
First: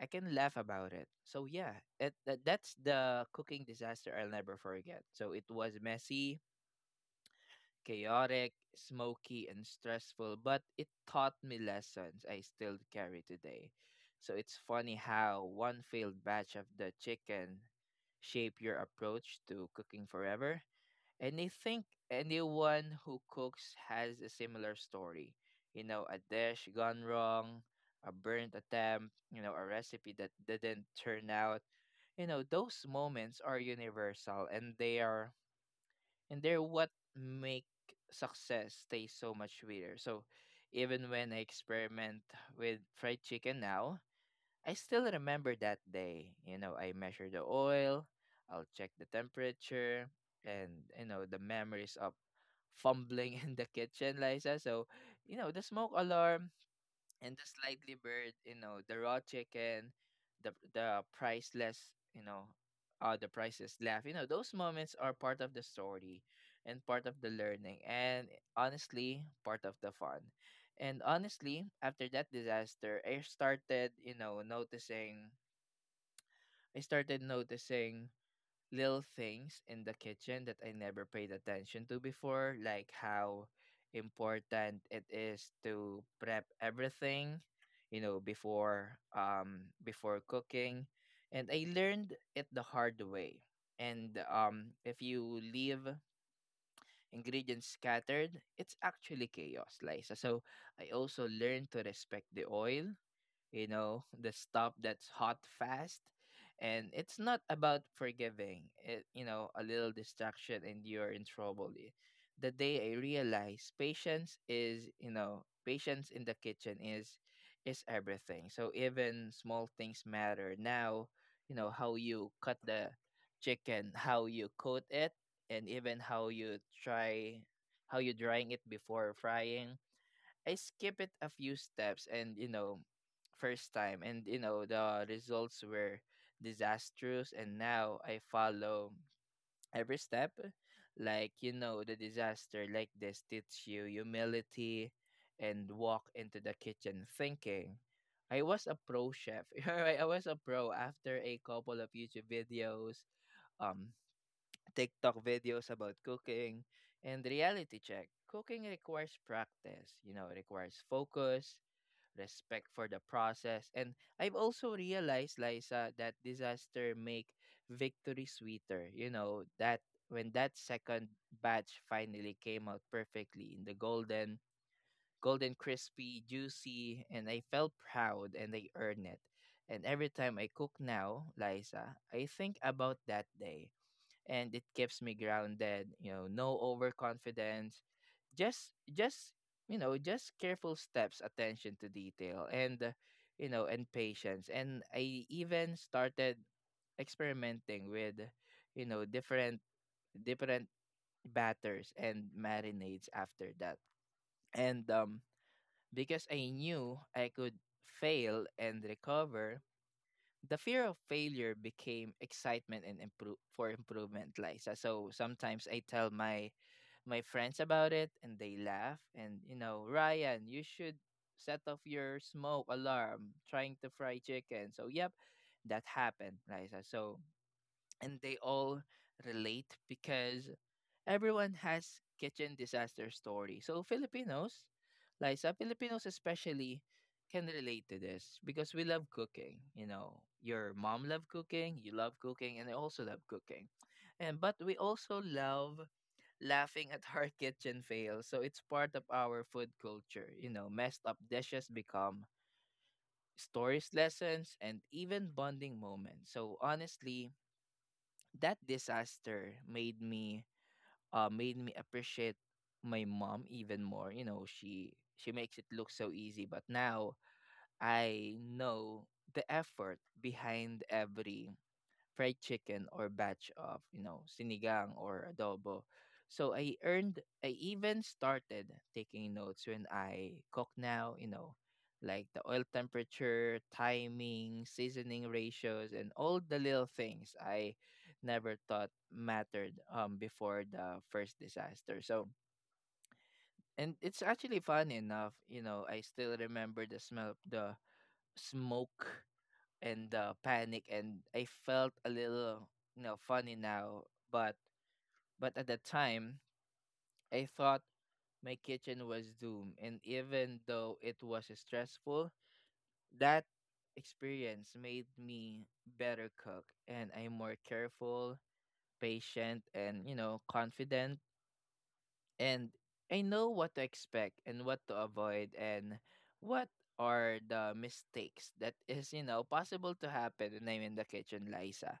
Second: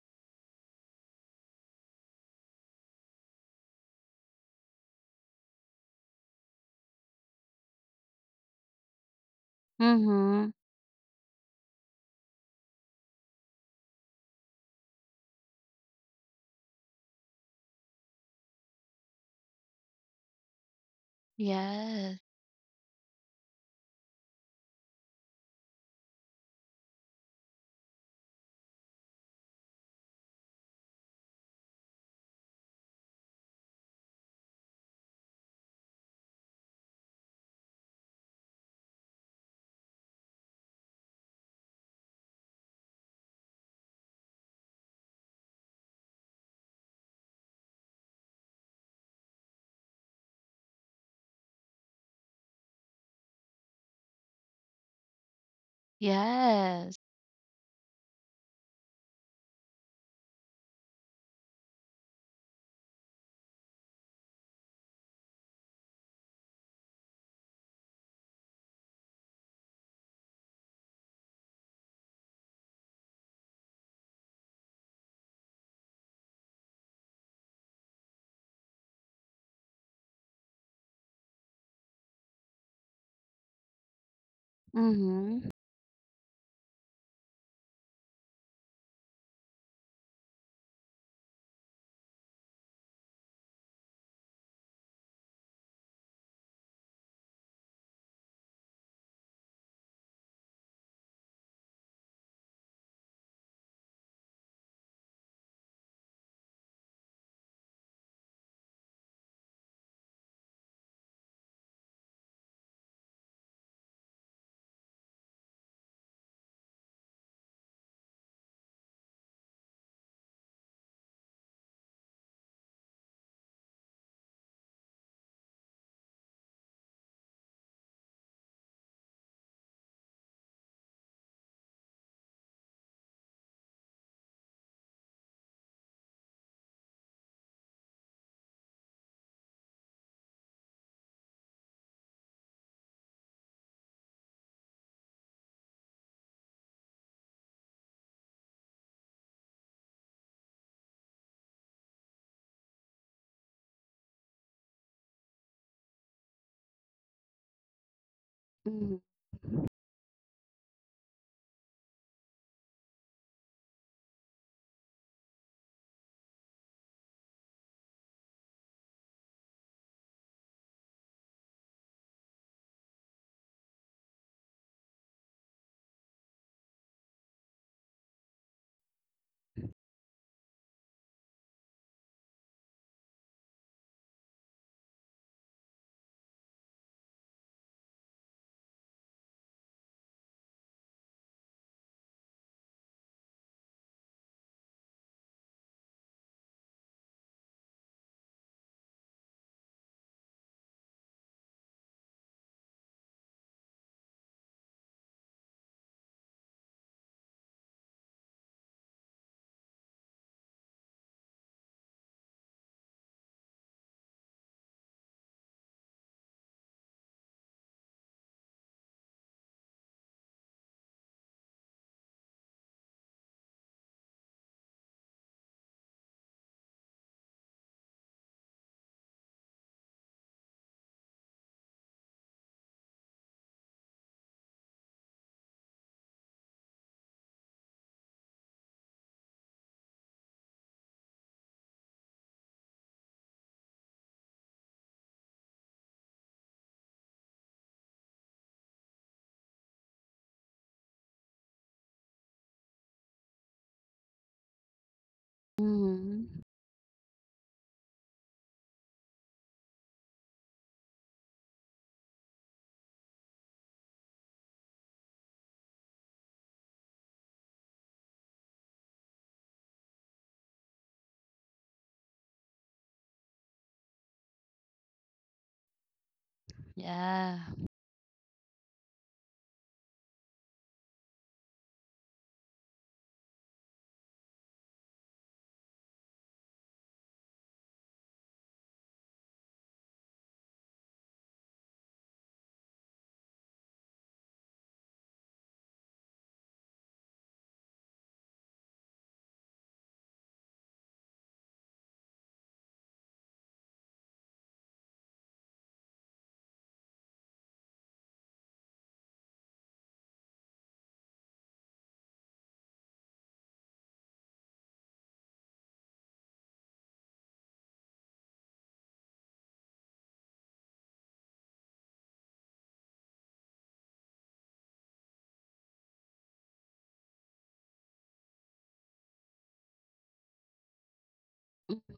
[SPEAKER 1] I can laugh about it. So yeah, it, that that's the cooking disaster I'll never forget. So it was messy, chaotic, smoky, and stressful,
[SPEAKER 2] Mhm.
[SPEAKER 1] but it taught me lessons I still carry today. So it's funny how one failed batch of the chicken shape your approach to cooking forever. And I think
[SPEAKER 2] Yes.
[SPEAKER 1] anyone who cooks has a similar story. You know, a dish gone wrong, a burnt attempt, you know, a recipe that didn't turn out. You know, those moments are universal, and they are and they're what make success taste so much sweeter. So even when I experiment with fried chicken now, I still remember that day. You know, I measure the oil, I'll check the temperature, and you know the memories of fumbling *laughs* in the kitchen, Liza. So, you know, the smoke alarm,
[SPEAKER 2] Yes.
[SPEAKER 1] and the slightly bird, you know, the raw chicken, the priceless, you know, the priceless laugh. You know, those moments are part of the story, and part of the learning, and honestly, part of the fun. And honestly, after that disaster, I started, you know, noticing. I started noticing little things in the kitchen that I never paid attention to before, like how important it
[SPEAKER 2] Mhm.
[SPEAKER 1] is to prep everything, you know, before before cooking. And I learned it the hard way. And if you leave ingredients scattered, it's actually chaos, Liza. So I also learned to respect the oil. You know, the stuff that's hot fast, and it's not about forgiving it. You know, a little distraction and you're in trouble. The day I realized patience is, you know, patience in the kitchen is everything. So even small things matter now. You know, how you cut the chicken, how you coat it, and even how you try, how you drying it before frying. I skip it a few steps, and you know first time, and you know the results were disastrous. And now I follow every step. Like, you know, the disaster like this teach you humility, and walk into the kitchen thinking I was a pro chef. *laughs* I was a pro after a couple of YouTube videos, um, TikTok videos about cooking, and reality check. Cooking
[SPEAKER 2] Mhm.
[SPEAKER 1] requires practice, you know, it requires focus, respect for the process. And I've also realized, Liza, that disaster make victory sweeter. You know, that when that second batch finally came out perfectly in the golden crispy, juicy, and I felt proud and I earned it. And every time I cook now, Liza, I think about that day, and it keeps me grounded. You know, no overconfidence, just you know just careful steps, attention to detail, and you know, and patience. And I even started experimenting with, you know, different batters and marinades after that. And because I knew I could fail and recover, the fear of failure became excitement and improve for improvement, Liza. So sometimes I tell my friends about it, and they laugh and you know, Ryan, you should set off your smoke alarm trying to fry chicken. So yep, that happened, Liza. So and they all relate because everyone has kitchen disaster story. So Filipinos, Liza, Filipinos especially can relate to this because we love cooking. You know, your mom love cooking, you love cooking, and I also love cooking. And but we also love laughing at our *laughs* kitchen fails. So it's part of our food culture. You know, messed up dishes become stories, lessons, and even bonding moments.
[SPEAKER 2] Mhm.
[SPEAKER 1] So honestly, that disaster made me appreciate my mom even more. You know, she makes it look so easy, but now I know the effort behind every fried chicken or batch of, you know, sinigang or adobo. So
[SPEAKER 2] Yeah.
[SPEAKER 1] I even started taking notes when I cook now, you know, like the oil temperature, timing, seasoning ratios, and all the little things I never thought mattered before the first disaster. So, and it's actually fun enough, you know, I still remember the smell of the smoke and panic, and I felt a little, you know, funny now, but but at the time I thought my kitchen was doomed. And even though it was stressful, that experience made me better cook, and I'm more careful, patient, and, you know, confident. And I know what to expect and what to avoid, and what are the mistakes that is, you know, possible to happen when I'm in the kitchen,
[SPEAKER 2] Mm.
[SPEAKER 1] Liza.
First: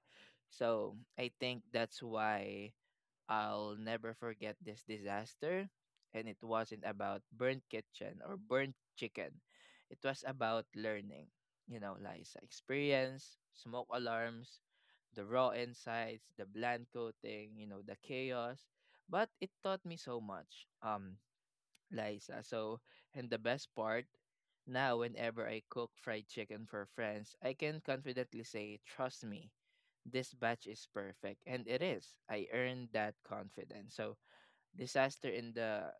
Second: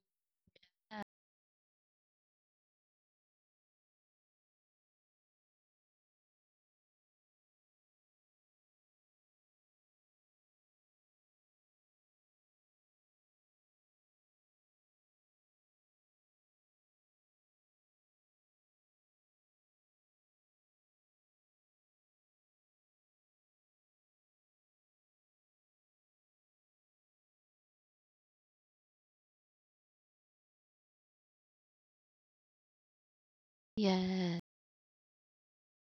[SPEAKER 1] So I think that's why I'll never forget this disaster. And it wasn't about burnt kitchen or burnt chicken. It was about learning, you know, Liza. Experience, smoke alarms, the raw insights, the bland coating, you know, the chaos. But it taught me so much. Liza. So, and the best part, now whenever I cook fried chicken for friends, I can confidently say, trust me, this batch is perfect. And it is. I earned that confidence. So,
[SPEAKER 2] Yes.
[SPEAKER 1] disaster in the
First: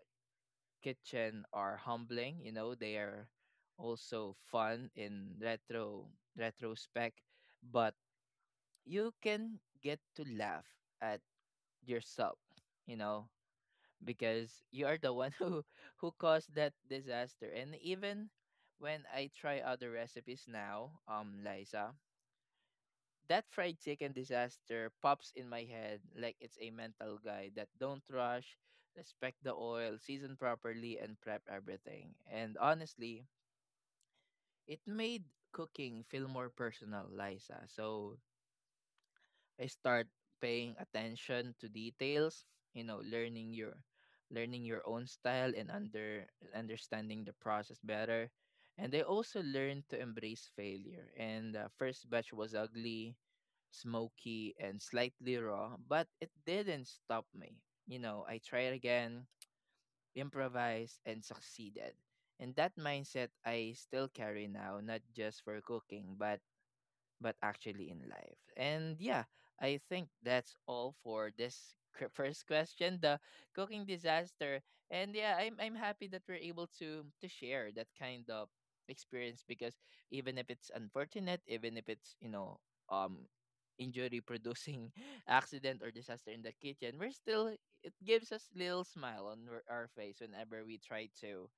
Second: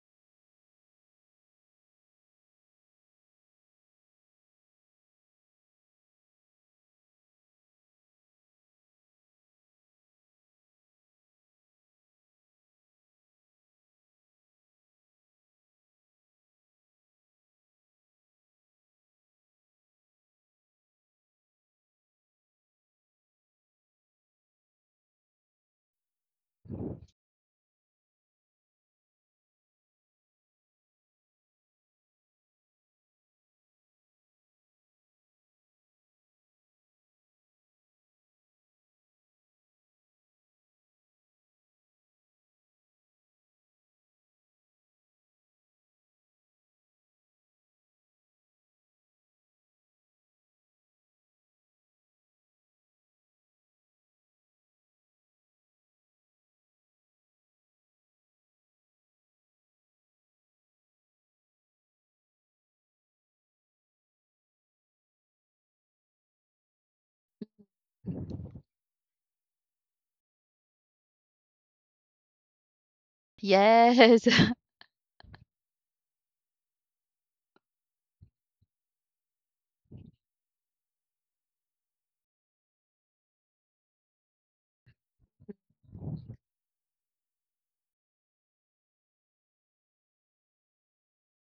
[SPEAKER 1] kitchen are humbling, you know, they are also fun in retrospect, but you can get to laugh at yourself, you know, because you are the one *laughs* who caused that disaster. And even when I try other recipes now, Liza, that fried chicken disaster pops in my head like it's a mental guide: that don't rush, respect the oil, season properly, and prep everything. And honestly, it made cooking feel more personal, Liza. So I start paying attention to details, you know, learning your own style, and understanding the process better. And I also learned to embrace failure. And the first batch was ugly, smoky, and slightly raw, but it didn't stop me. You know, I tried again, improvised, and succeeded. And that mindset I still carry now, not just for cooking, but actually in life. And yeah, I think that's all for this first question, the cooking
[SPEAKER 2] Yes. *laughs*
[SPEAKER 1] disaster. And yeah, I'm happy that we're able to share that kind of experience, because even if it's unfortunate, even if it's, you know, um injury producing *laughs* accident or disaster in the kitchen, we're still, it gives us little smile on our face whenever we try to,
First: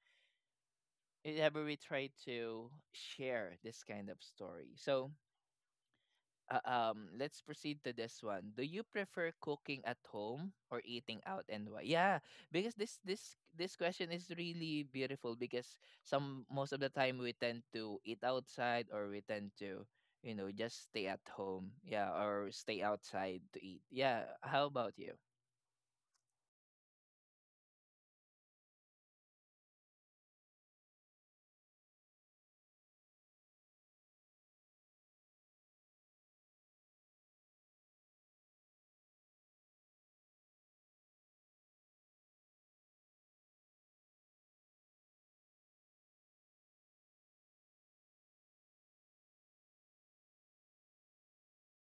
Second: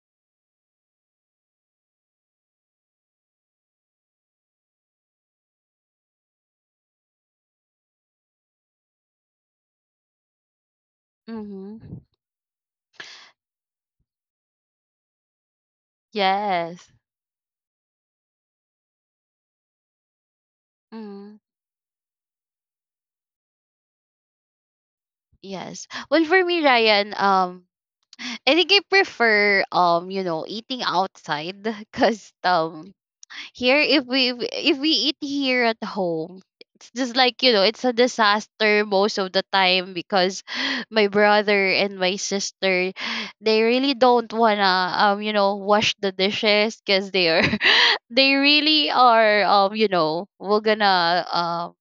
[SPEAKER 1] whenever we try to share this kind of story. So let's proceed to this one. Do you prefer cooking at home or eating out, and
[SPEAKER 2] Mhm.
[SPEAKER 1] why? Yeah, because this question is really beautiful because some, most of the
[SPEAKER 2] Yes.
[SPEAKER 1] time, we tend to eat outside, or we tend to, you know, just stay at
[SPEAKER 2] Mhm.
[SPEAKER 1] home, yeah, or stay outside to eat. Yeah, how about you?
[SPEAKER 2] Yes. Well, for me, Ryan, I think I prefer eating outside *laughs* because here, if we eat here at home, it's just like, it's a disaster most of the time, because *gasps* *sighs* my brother and my sister, they really don't wanna wash the dishes, because they are *laughs* they really are, we're gonna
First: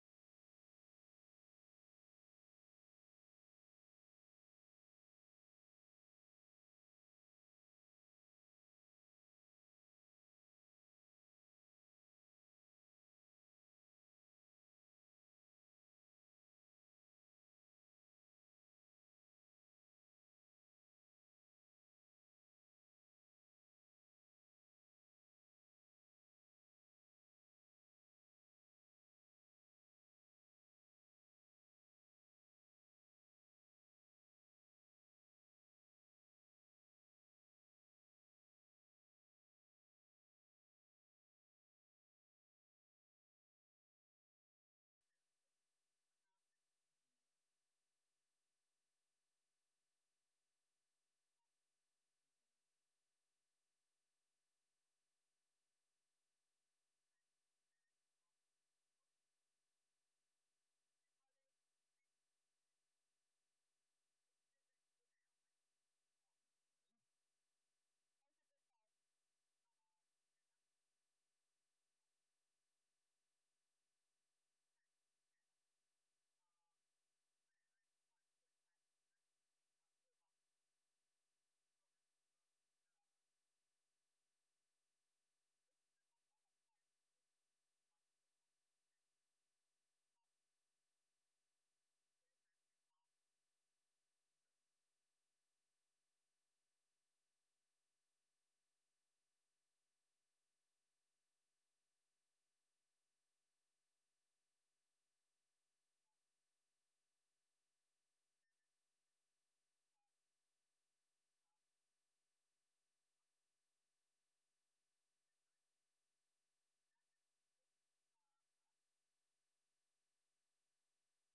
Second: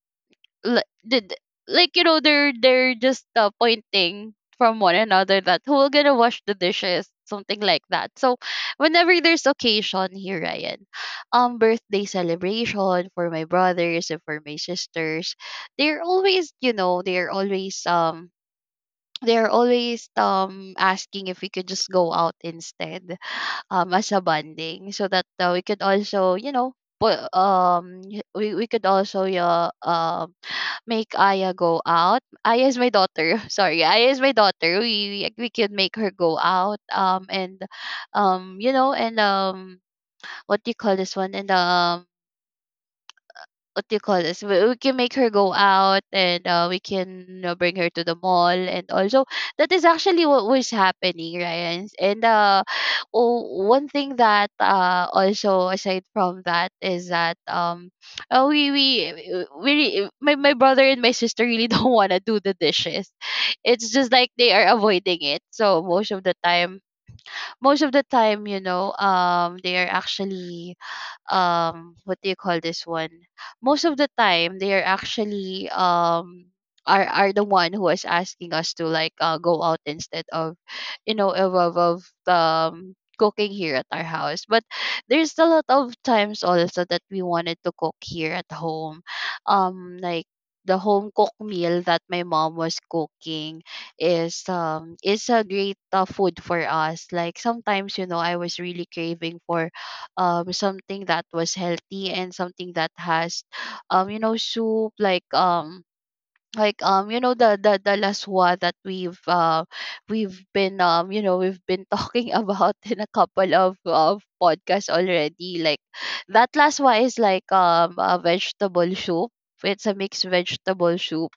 [SPEAKER 2] li- did like, they're just pointing from one another that who will gonna wash the dishes, something like that. So whenever there's occasion here, Ryan, birthday celebration for my brothers and for my sisters, they're always, they're always they're always asking if we could just go out instead, as a bonding, so that we could also, we could also make Aya go out. Aya is my daughter. *laughs* Sorry, Aya is my daughter. We could make her go out. And what do you call this one? And what do you call this? We can make her go out and we can, you know, bring her to the mall, and also that is actually what was happening, right? And oh, one thing that, also aside from that, is that my brother and my sister really *laughs* don't want to do the dishes. It's just like they are avoiding it. So most of the time, they are actually, what do you call this one? Most of the time they are actually are the one who is asking us to, like, go out, instead of, you know of of, of cooking here at our house. But there's a lot of times also that we wanted to cook here at home, like the home cooked meal that my mom was cooking is, is a great food for us. Like, sometimes, I was really craving for something that was healthy and something that has, soup, like the laswa that we've been, we've been talking *laughs* about in a couple of podcasts already. Like, that laswa is like a vegetable soup. It's a mixed vegetable soup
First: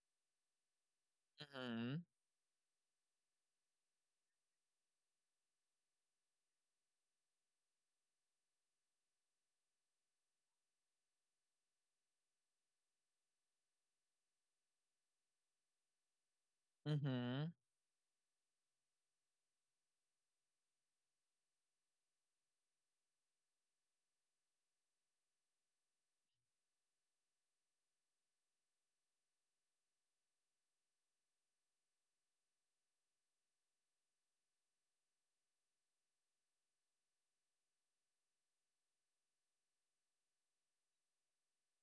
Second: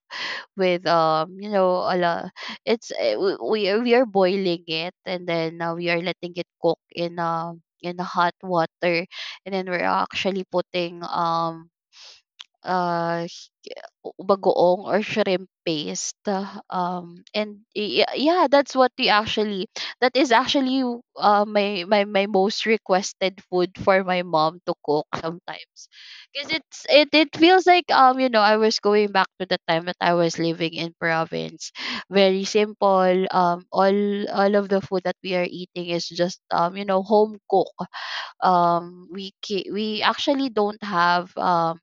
[SPEAKER 2] with,
[SPEAKER 1] Mm-hmm.
[SPEAKER 2] a lot. It's eh, we are boiling it and then we are letting it cook in the hot water. And then we're actually putting uh, s- bagoong, or shrimp paste. Um,
[SPEAKER 1] Mm-hmm.
[SPEAKER 2] and y- y- yeah, that's what we actually, that is actually, my my most requested food for my mom to cook sometimes, because it's, it feels like, I was going back to the time that I was living in province. Very simple. All, of the food that we are eating is just, home cook. We actually don't have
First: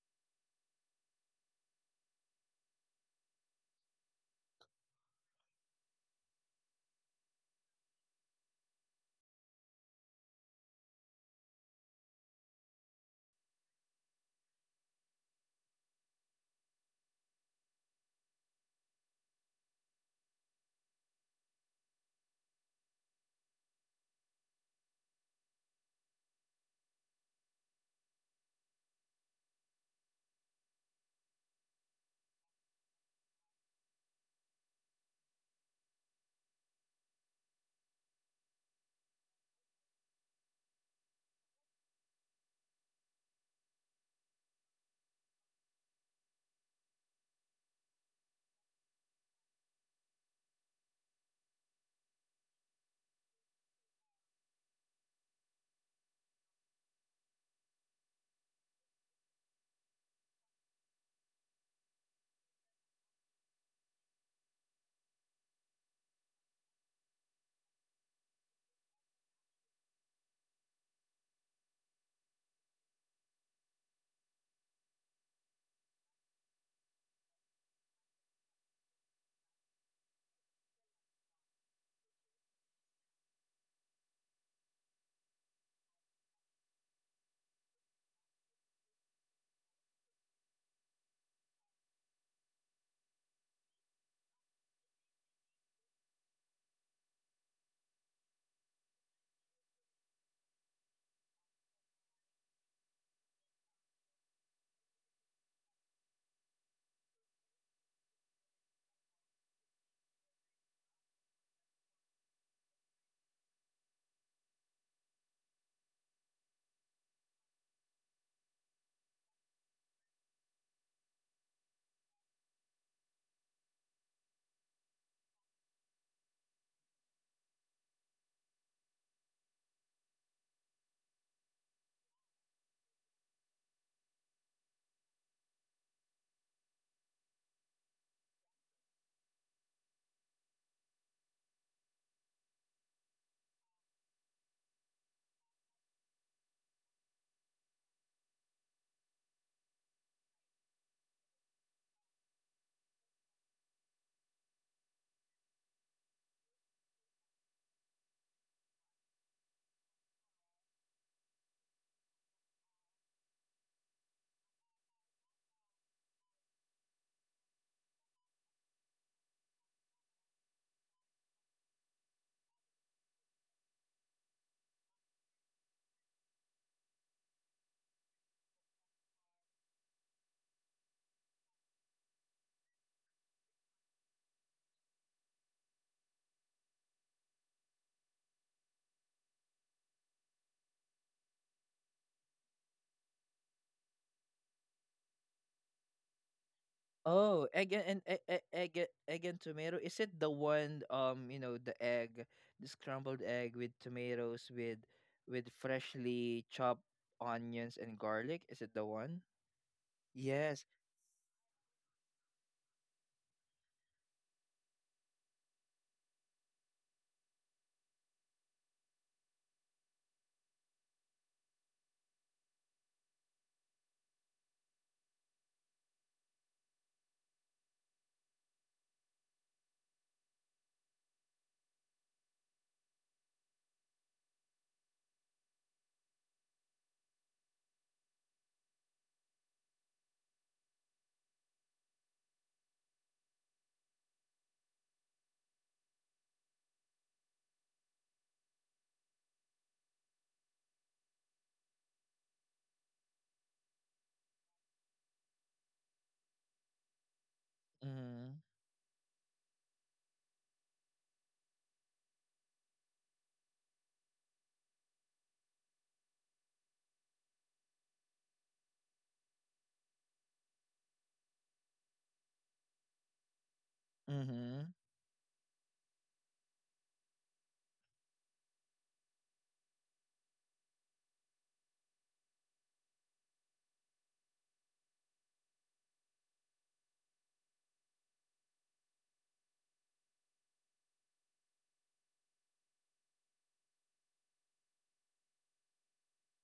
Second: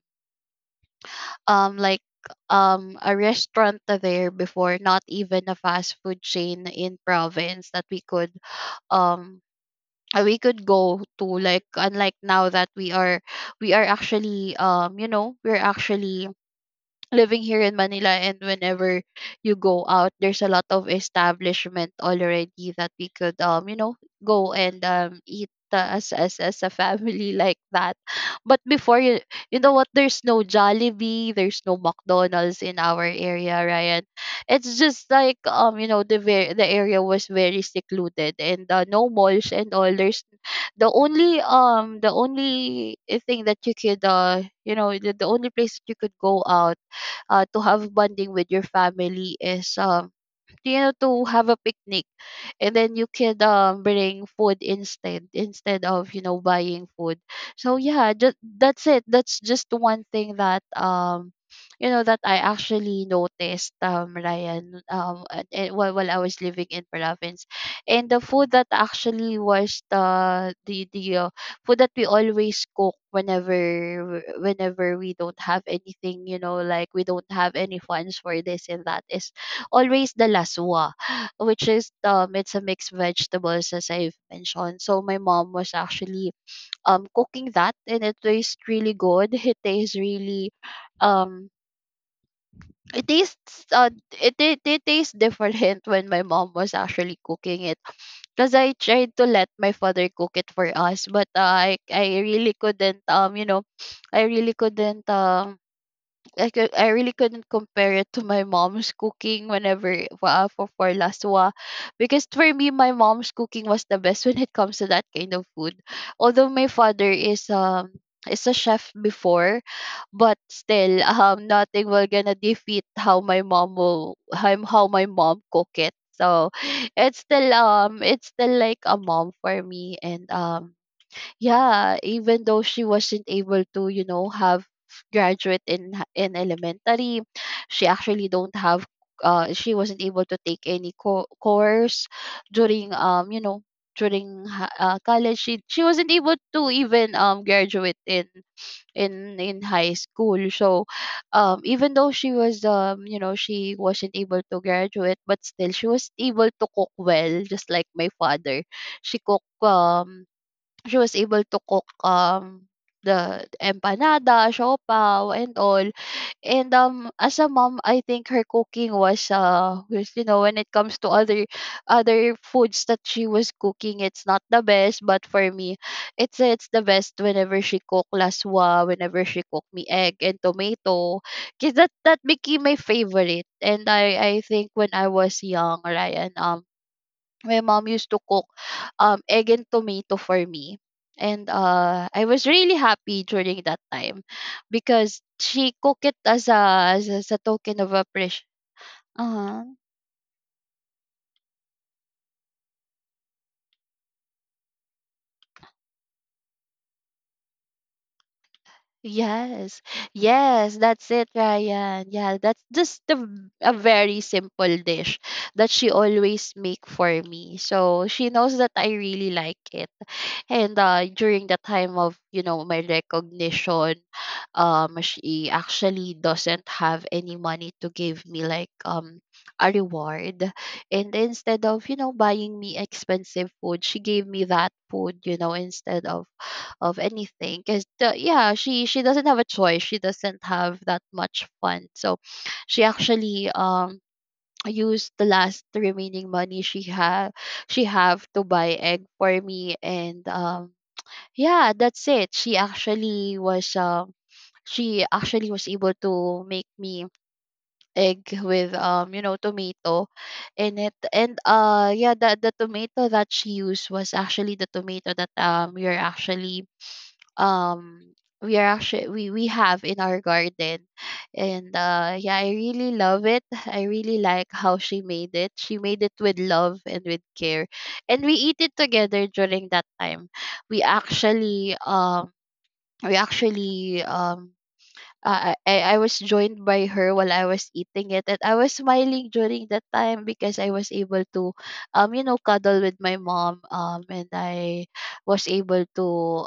[SPEAKER 2] um like a restaurant there before, not even a fast food chain in province that we could, um we could go to. Like, unlike now that we are, actually, we're actually living here in Manila. And whenever you go out, there's a lot of establishment already that we could, go and eat, as a family *laughs* like that. But before, you know what, there's no Jollibee, there's no McDonald's in our area, Ryan. It's just like, the the area was very secluded, and no malls and all. There's the only, the only thing that you could, the only place that you could go out, to have bonding with your family, is, to have a picnic. And then you could, bring food, instead, instead of, buying food. So yeah, just that's it. That's just one thing that, that I actually noticed, Ryan, and while, I was living in province. And the food that actually was the food that we always cook whenever, we don't have anything, you know, like we don't have any funds for this and that, is always the laswa, which is, it's a mixed vegetables, as I've mentioned. So my mom was actually, cooking that, and it tastes really good. It tastes really, um it tastes, it tastes different *laughs* when my mom was actually cooking it, because I tried to let my father cook it for us, but, I really couldn't, I really couldn't, I really couldn't compare it to my mom's cooking, whenever, for laswa, because for me, my mom's cooking was the best when it comes to that kind of food. Although my father is, is a chef before, but still *laughs* nothing will gonna defeat how my mom will, how my mom cook it. So, it's still, it's still like a mom for me. And yeah, even though she wasn't able to, you know, have graduate in in elementary, she actually don't have, she wasn't able to take any course during, during college, she, wasn't able to even, graduate in, high school. So, even though she was, you know, she wasn't able to graduate, but still she was able to cook well, just like my father. She cook, um she was able to cook, the empanada, siopao, and all. And as a mom, I think her cooking was, was, you know, when it comes to other, foods that she was cooking, it's not the best, but for me, it's the best whenever she cooked laswa, whenever she cooked me egg and tomato, cause that, became my favorite. And I think when I was young, Ryan, my mom used to cook, egg and tomato for me. And I was really happy during that time, because she cooked it as a, as a
[SPEAKER 1] Oh, egg
[SPEAKER 2] token of
[SPEAKER 1] and-
[SPEAKER 2] appreciation.
[SPEAKER 1] egg and- egg and
[SPEAKER 2] Uh-huh.
[SPEAKER 1] tomato. Is it the one, you know, the egg, the scrambled egg with tomatoes with freshly chopped onions and garlic? Is it the one?
[SPEAKER 2] Yes,
[SPEAKER 1] Yes.
[SPEAKER 2] yes, that's it, Ryan. Yeah, that's just the, a very simple dish that she always make for me. So she knows that I really like it. And during the time of, you know, my recognition, she actually doesn't have any money to give me, like, a reward. And instead of, you know, buying me expensive food, she gave me that food, you know, instead of, anything. Cause yeah, she doesn't have a choice. She doesn't have that much fun. So she actually, used the last remaining money she have, to buy egg for me. And yeah, that's it. She actually was, she actually was able to make me egg
[SPEAKER 1] Mm-hmm.
[SPEAKER 2] with, you know, tomato in it. And yeah, the tomato that she used was actually the tomato that, we are actually, um we have in our garden. And yeah, I really love it. I really like
[SPEAKER 1] Mm-hmm.
[SPEAKER 2] how she made it. She made it with love and with care, and we eat it together during that time. We actually, we actually um I was joined by her while I was eating it, and I was smiling during that time because I was able to, you know, cuddle with my mom, and I was able to,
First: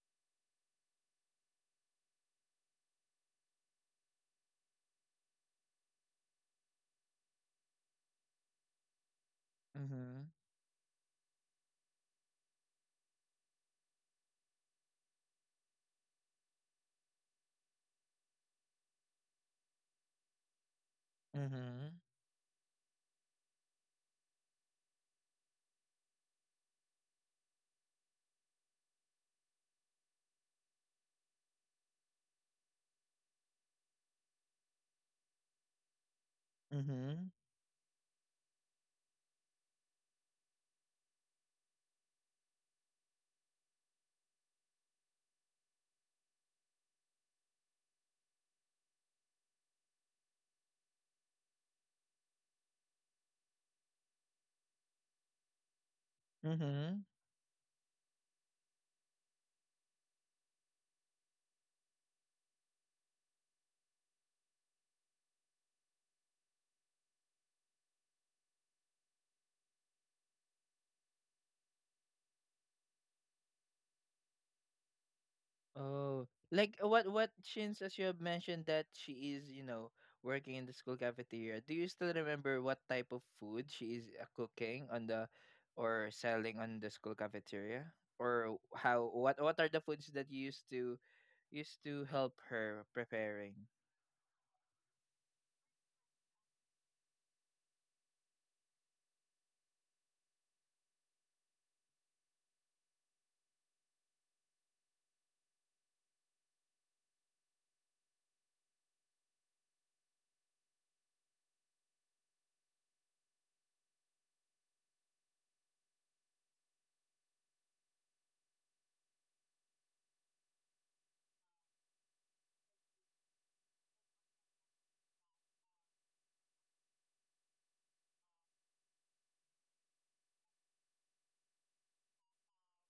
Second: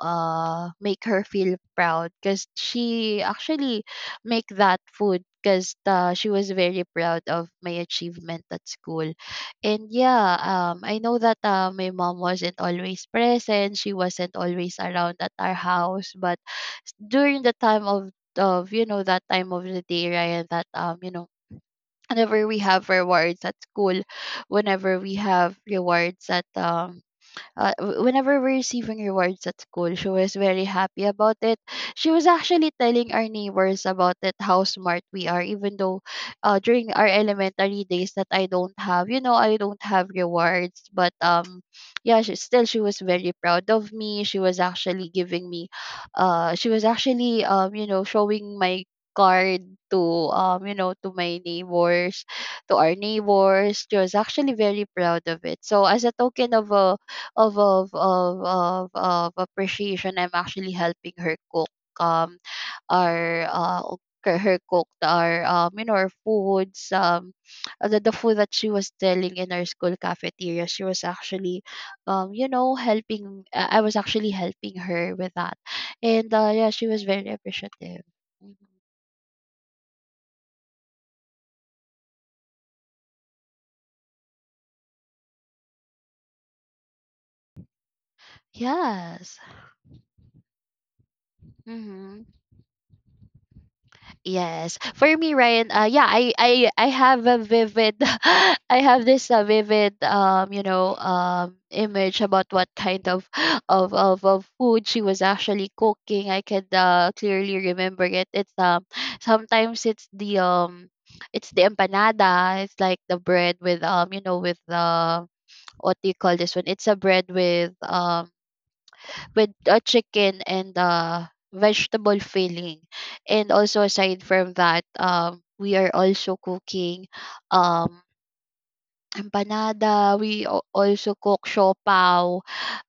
[SPEAKER 2] make her feel proud, because she actually make that food, because she was very proud of my achievement at school. And
[SPEAKER 1] Mm-hmm.
[SPEAKER 2] yeah, I know that, my mom wasn't always present, she wasn't always around at our house, but during the time of, you know, that time of the day, Ryan, that, you know,
[SPEAKER 1] Mm-hmm.
[SPEAKER 2] whenever we have rewards at school, whenever we have rewards at, whenever we're receiving rewards at school, she was very happy about it. She was actually telling our neighbors about it, how smart we are, even though, during our elementary days that I don't have, you know, I don't have rewards. But yeah, she, still she was very proud of me. She was actually giving me, she was actually, you know, showing my card to, to my neighbors, to our neighbors. She was actually very proud of it. So as a token of a,
[SPEAKER 1] Mm-hmm.
[SPEAKER 2] of appreciation, I'm actually helping her cook, um our, her cook our, you know, our foods. The, food that she was selling in our school cafeteria, she was actually, helping, I was actually helping her with that.
[SPEAKER 1] Oh,
[SPEAKER 2] And yeah,
[SPEAKER 1] like
[SPEAKER 2] she was very
[SPEAKER 1] what since as
[SPEAKER 2] appreciative.
[SPEAKER 1] you have
[SPEAKER 2] Mhm.
[SPEAKER 1] mentioned that she is, you know, working in the school cafeteria, do you still remember what type of food she is cooking on the, or selling on the school cafeteria? Or how,
[SPEAKER 2] Yes.
[SPEAKER 1] what are the foods that you used to, used to
[SPEAKER 2] Mm-hmm.
[SPEAKER 1] help her preparing?
[SPEAKER 2] Yes. For me, Ryan, yeah, I have a vivid, *laughs* I have this, vivid, you know, image about what kind of *gasps* of food she was actually cooking. I could, clearly remember it. It's, sometimes it's the, it's the empanada. It's like the bread with, you know, with, what do you call this one? It's a bread with, with a chicken and vegetable filling. And also aside from that, we are also cooking, um Empanada. We also cook siopao.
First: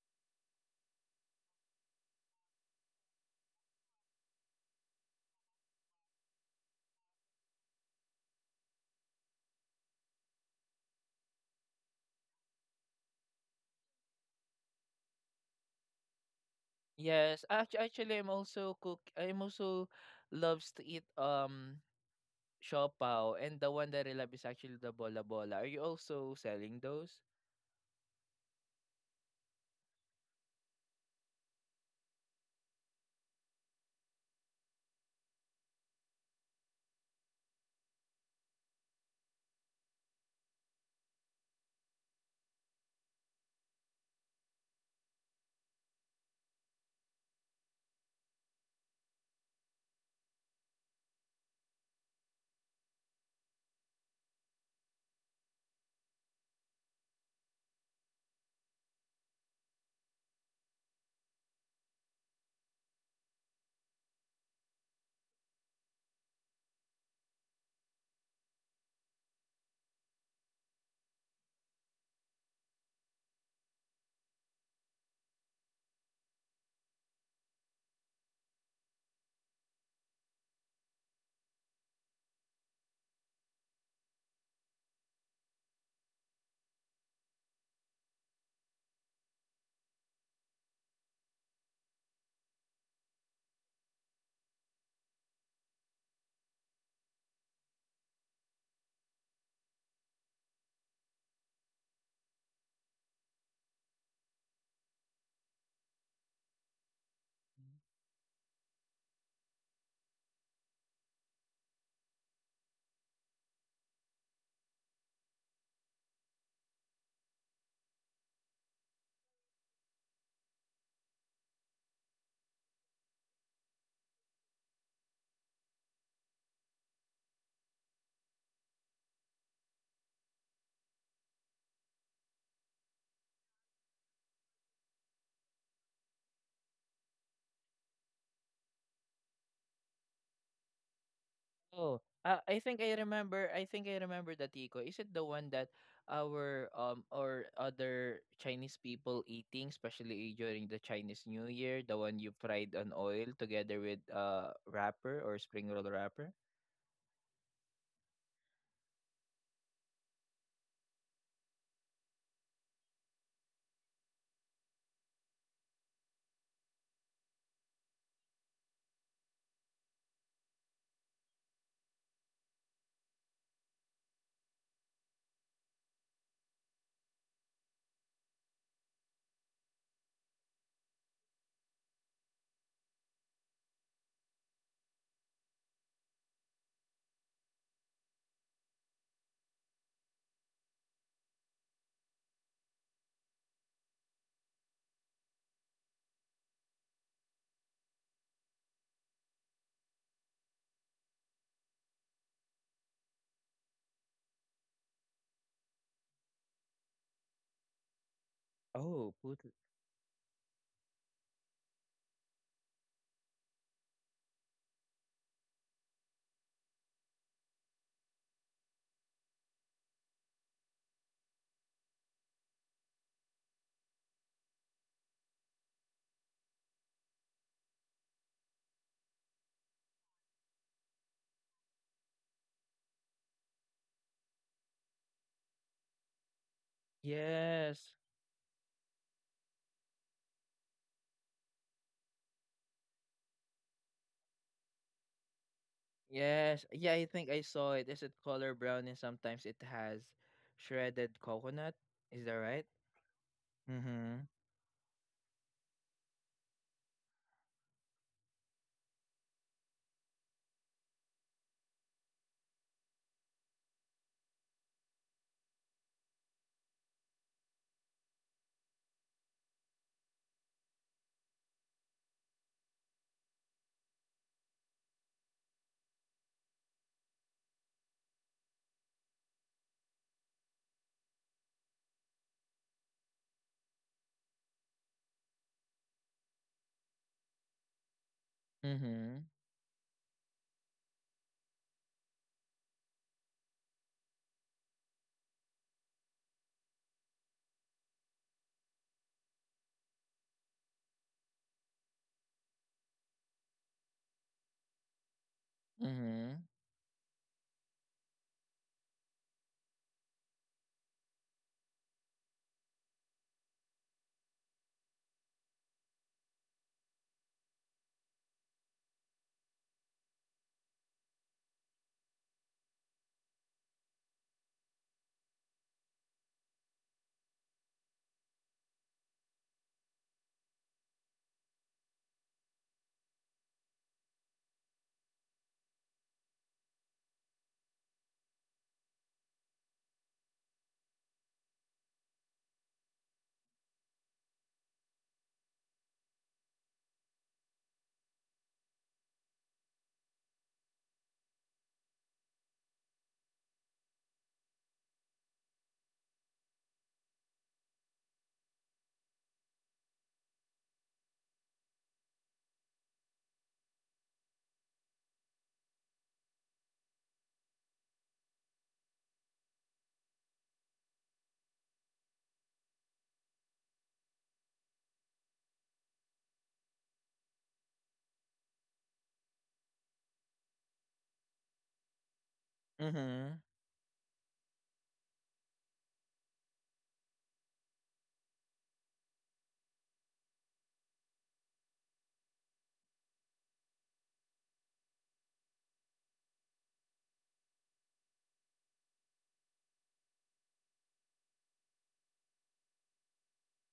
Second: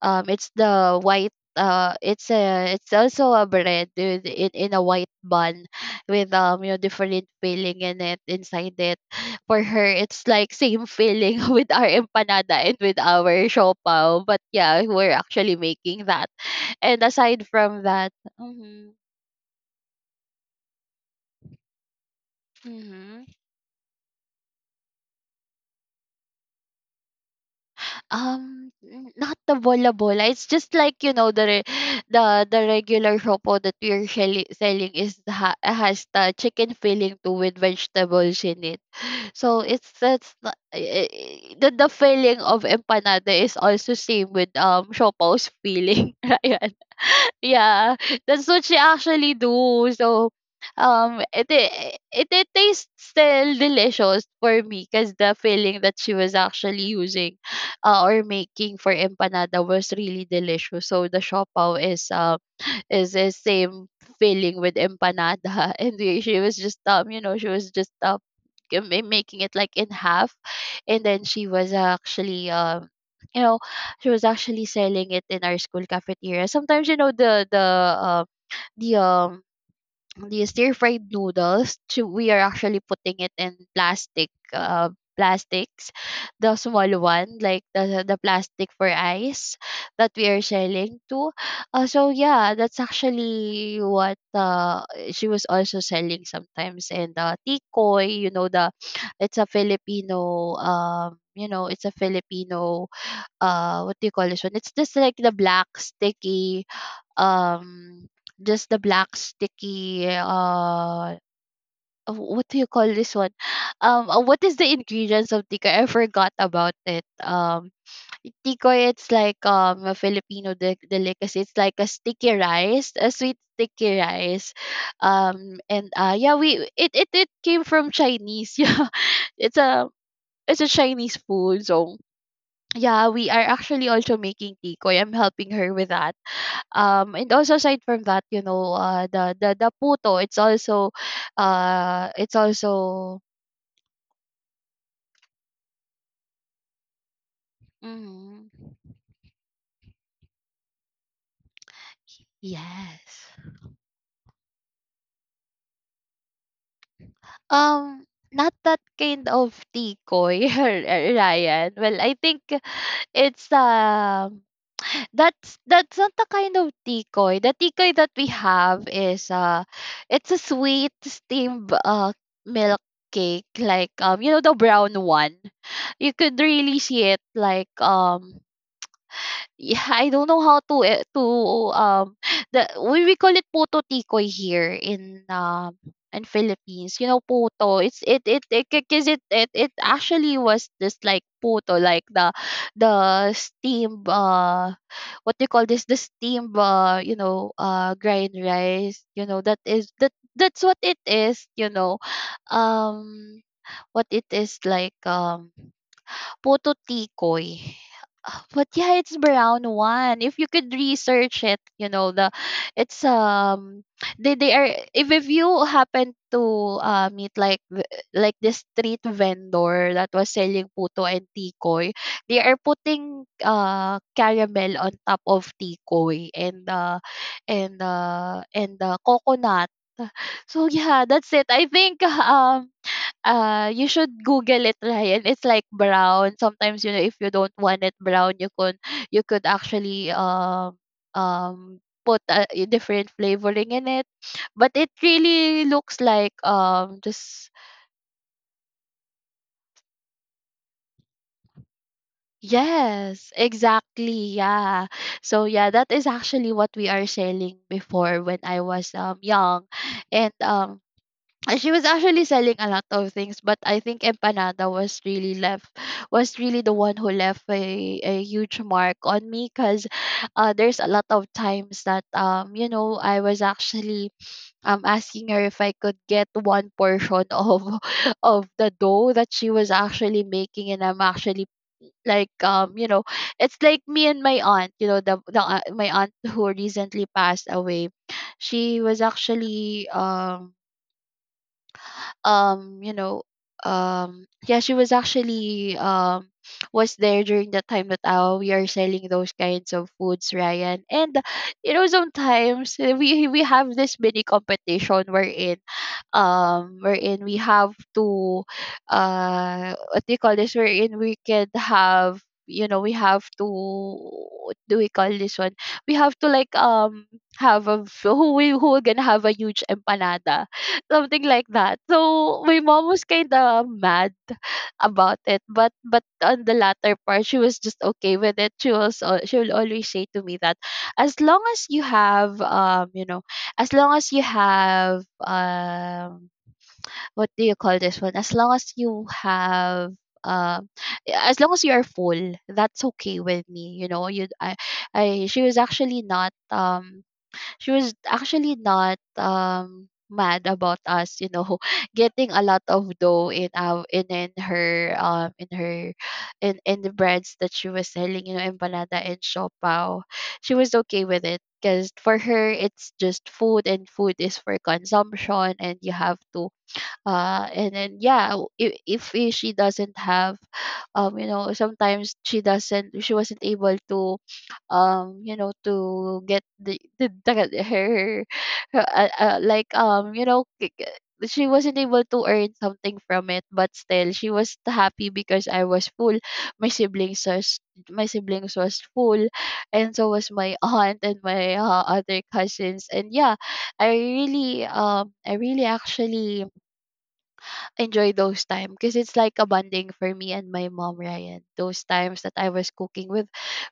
[SPEAKER 2] It's the white, it's a it's also a bread with in a white bun with different filling in it inside it. For her it's like same filling *laughs* with our empanada and with our siopao. But yeah, we're actually making that. And
[SPEAKER 1] Yes,
[SPEAKER 2] aside from that,
[SPEAKER 1] actually, I'm also
[SPEAKER 2] mm-hmm,
[SPEAKER 1] cook. I'm also loves to eat
[SPEAKER 2] mm-hmm.
[SPEAKER 1] siopaw, and the one that I love is actually the bola bola. Are you also selling those?
[SPEAKER 2] Not the bola bola. It's just like the regular shopo that we're selling has the chicken filling too with vegetables in it. So it's that's the the feeling of empanada is also same with Shopao's feeling. *laughs* Ryan. *laughs* Yeah, that's what she actually do. So it tastes still delicious for me because the filling that she was actually using or making for empanada was really delicious, so the siopaw is the same filling with empanada *laughs* and she was just she was just making it like in half. And then she was actually you know she was actually selling it in our school cafeteria sometimes, you know, the the um the stir fried noodles to, we are actually putting it in plastic, plastics, the small one, like the plastic for ice that we are selling to. So yeah, that's actually what she was also selling sometimes. And tikoy, you know, the it's a filipino it's a filipino, what do you call this one? It's just like the black sticky, um just the black sticky what do you call this one? *sighs* What is the ingredients of tikoy? I forgot about it. Tikoy, it's like a filipino delicacy. It's like a sticky rice, a sweet sticky rice. And yeah, we it came from chinese. *laughs* Yeah, it's a it's a chinese food. So yeah, we are actually also making tikoy. I'm helping her with that. And also aside from that, the puto,
[SPEAKER 1] Oh,
[SPEAKER 2] it's
[SPEAKER 1] I think I
[SPEAKER 2] also,
[SPEAKER 1] remember. I think I remember the Tico. Is it the one that our, or other
[SPEAKER 2] mhm.
[SPEAKER 1] Chinese people eating, especially during the Chinese New Year, the one you fried on oil
[SPEAKER 2] Yes.
[SPEAKER 1] together with wrapper or spring roll wrapper?
[SPEAKER 2] Um, Not that kind of tikoy, *laughs* Ryan. Well, I think it's that's not the kind of tikoy. The tikoy that we have is it's a sweet steamed milk cake, like the brown one. You could really see it like yeah, *laughs* I don't know how to um *sighs* the we call it puto tikoy here in Philippines. You know puto. It's it it it because it actually was this like puto, like the steam, what do you call this, the steam grind rice. You know that is that's what it is. You know um what it is like, puto tikoy. *gasps* But yeah,
[SPEAKER 1] Oh,
[SPEAKER 2] it's
[SPEAKER 1] put
[SPEAKER 2] brown one. If you could research it, you know, the it's they are, if you happen to meet like like this street vendor that was selling puto and tikoy, they are putting caramel on top of tikoy and coconut. So yeah, that's it. I think *laughs* you should Google it, Ryan. It's like brown. Sometimes, you know, if you don't want
[SPEAKER 1] Yes,
[SPEAKER 2] it brown, you could actually um put a different flavoring in it. But it really looks like
[SPEAKER 1] yes, yeah. I think I
[SPEAKER 2] just
[SPEAKER 1] saw it. Is it color brown, and sometimes it has shredded coconut? Is that right?
[SPEAKER 2] yes,
[SPEAKER 1] Mm-hmm.
[SPEAKER 2] exactly. Yeah. So yeah, that is actually what we are selling before when I was young. And she was actually selling a lot of things, but I think empanada was really left was really the one who left a huge mark on me because there's a lot of times that I was actually asking her if I could get one portion of *laughs* of the dough that she was actually making and I'm actually like it's like me and my aunt, you know, the my aunt who recently passed away, she was
[SPEAKER 1] Mm-hmm.
[SPEAKER 2] actually um you know yeah, she was actually *sniffs* was there during the time that we are selling those kinds of foods, ryan. And you know sometimes we have this mini competition wherein
[SPEAKER 1] Mm-hmm.
[SPEAKER 2] wherein we have to, what do you call this, wherein we can have, you know, we have to, what do we call this one, we have to like have a *laughs* who we who are gonna have a huge empanada, something like that. So my mom was kind of mad about it, but on the latter part, she was just okay with it. She was she will always say to me that as long as you have as long as you have what do you call this one? As long as you have um as long as you are full, that's okay with me. You know, you I, she was actually not she was actually not mad about us, you know, *laughs* getting a lot of dough in our in her in her in the breads that she was selling, you know, empanada and siopao. She was okay with it because for her it's just food, and food is for consumption, and you have to and then yeah, if she doesn't have sometimes she doesn't, she wasn't able to to get the her, her like she wasn't able to earn something from
[SPEAKER 1] Mm-hmm.
[SPEAKER 2] it, but still she was happy because I was full, my siblings was my siblings was full. And so was my *laughs* aunt and my other cousins. And yeah, I really actually enjoy those time because it's like a bonding for me and my mom, Ryan, those times that I was cooking with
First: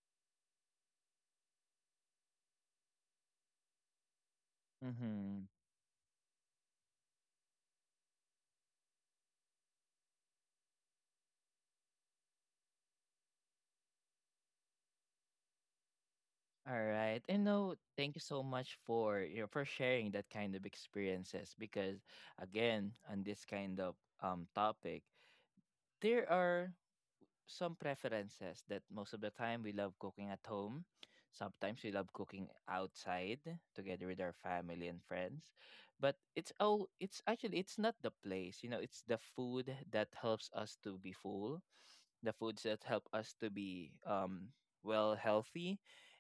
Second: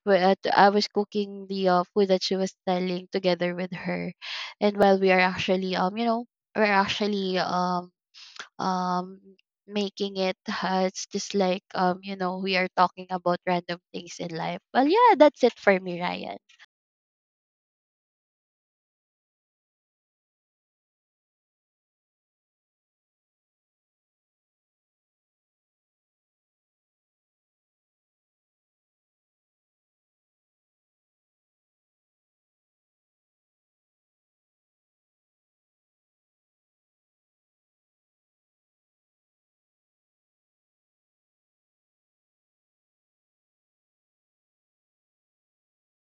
[SPEAKER 2] I was cooking the food that she was selling together with her. And while we are
[SPEAKER 1] Mm-hmm.
[SPEAKER 2] actually we're actually um making it it's just like we are talking about random things in life. Well yeah, that's it for me, Ryan.
[SPEAKER 1] All right. And no, thank you so much for, you know, for sharing that kind of experiences, because again, on this kind of topic, there are some preferences that most of the time we love cooking at home. Sometimes we love cooking outside together with our family and friends. But it's all, it's actually, it's not the place, you know, it's the food that helps us to be full, the foods that help us to be well, healthy.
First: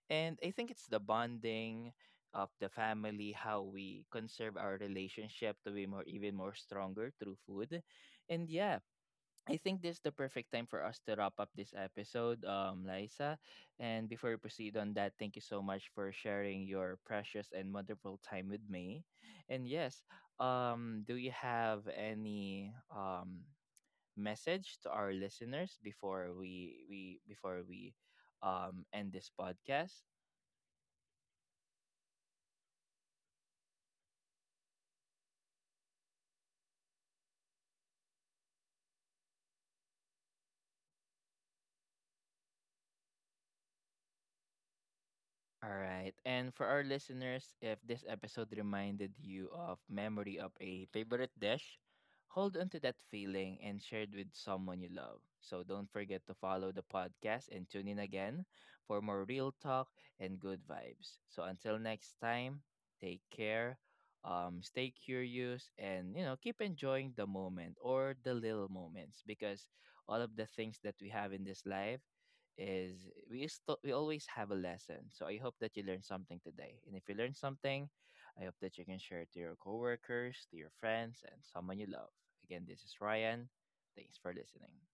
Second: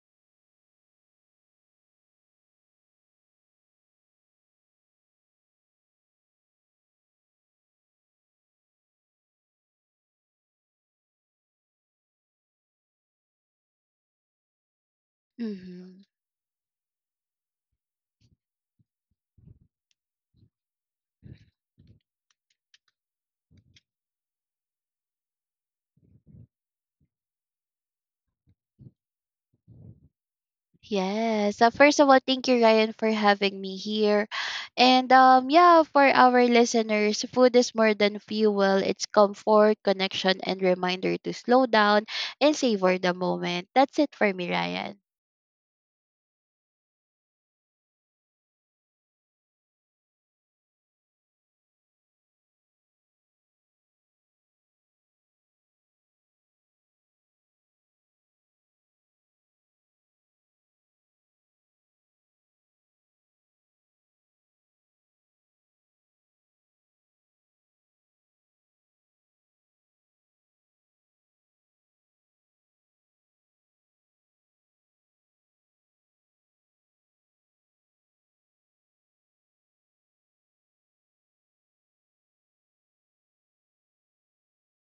[SPEAKER 1] And I think it's the bonding of the family, how we conserve our relationship to be more, even more stronger, through food. And yeah, I think this is the perfect time for us to wrap up this episode, Liza. And before we proceed on that, thank you so much
[SPEAKER 2] Hmm.
[SPEAKER 1] for sharing your precious and wonderful time with me. And yes, do you have any message to our listeners before we before we end this podcast?
[SPEAKER 2] Yes. So first of all, thank you, Ryan, for having me here. And yeah, for our listeners, food is more than fuel. It's comfort, connection, and reminder to slow down and savor the moment. That's it for me, Ryan.
[SPEAKER 1] All right. And for our listeners, if this episode reminded you of memory of a favorite dish, hold on to that feeling and share it with someone you love. So don't forget to follow the podcast and tune in again for more real talk and good vibes. So until next time, take care, stay curious, and you know, keep enjoying the moment or the little moments, because all of the things that we have in this life is, we still we always have a lesson. So I hope that you learned something today. And if you learned something, I hope that you can share it to your coworkers, to your friends, and someone you love. Again, this is Ryan. Thanks for listening.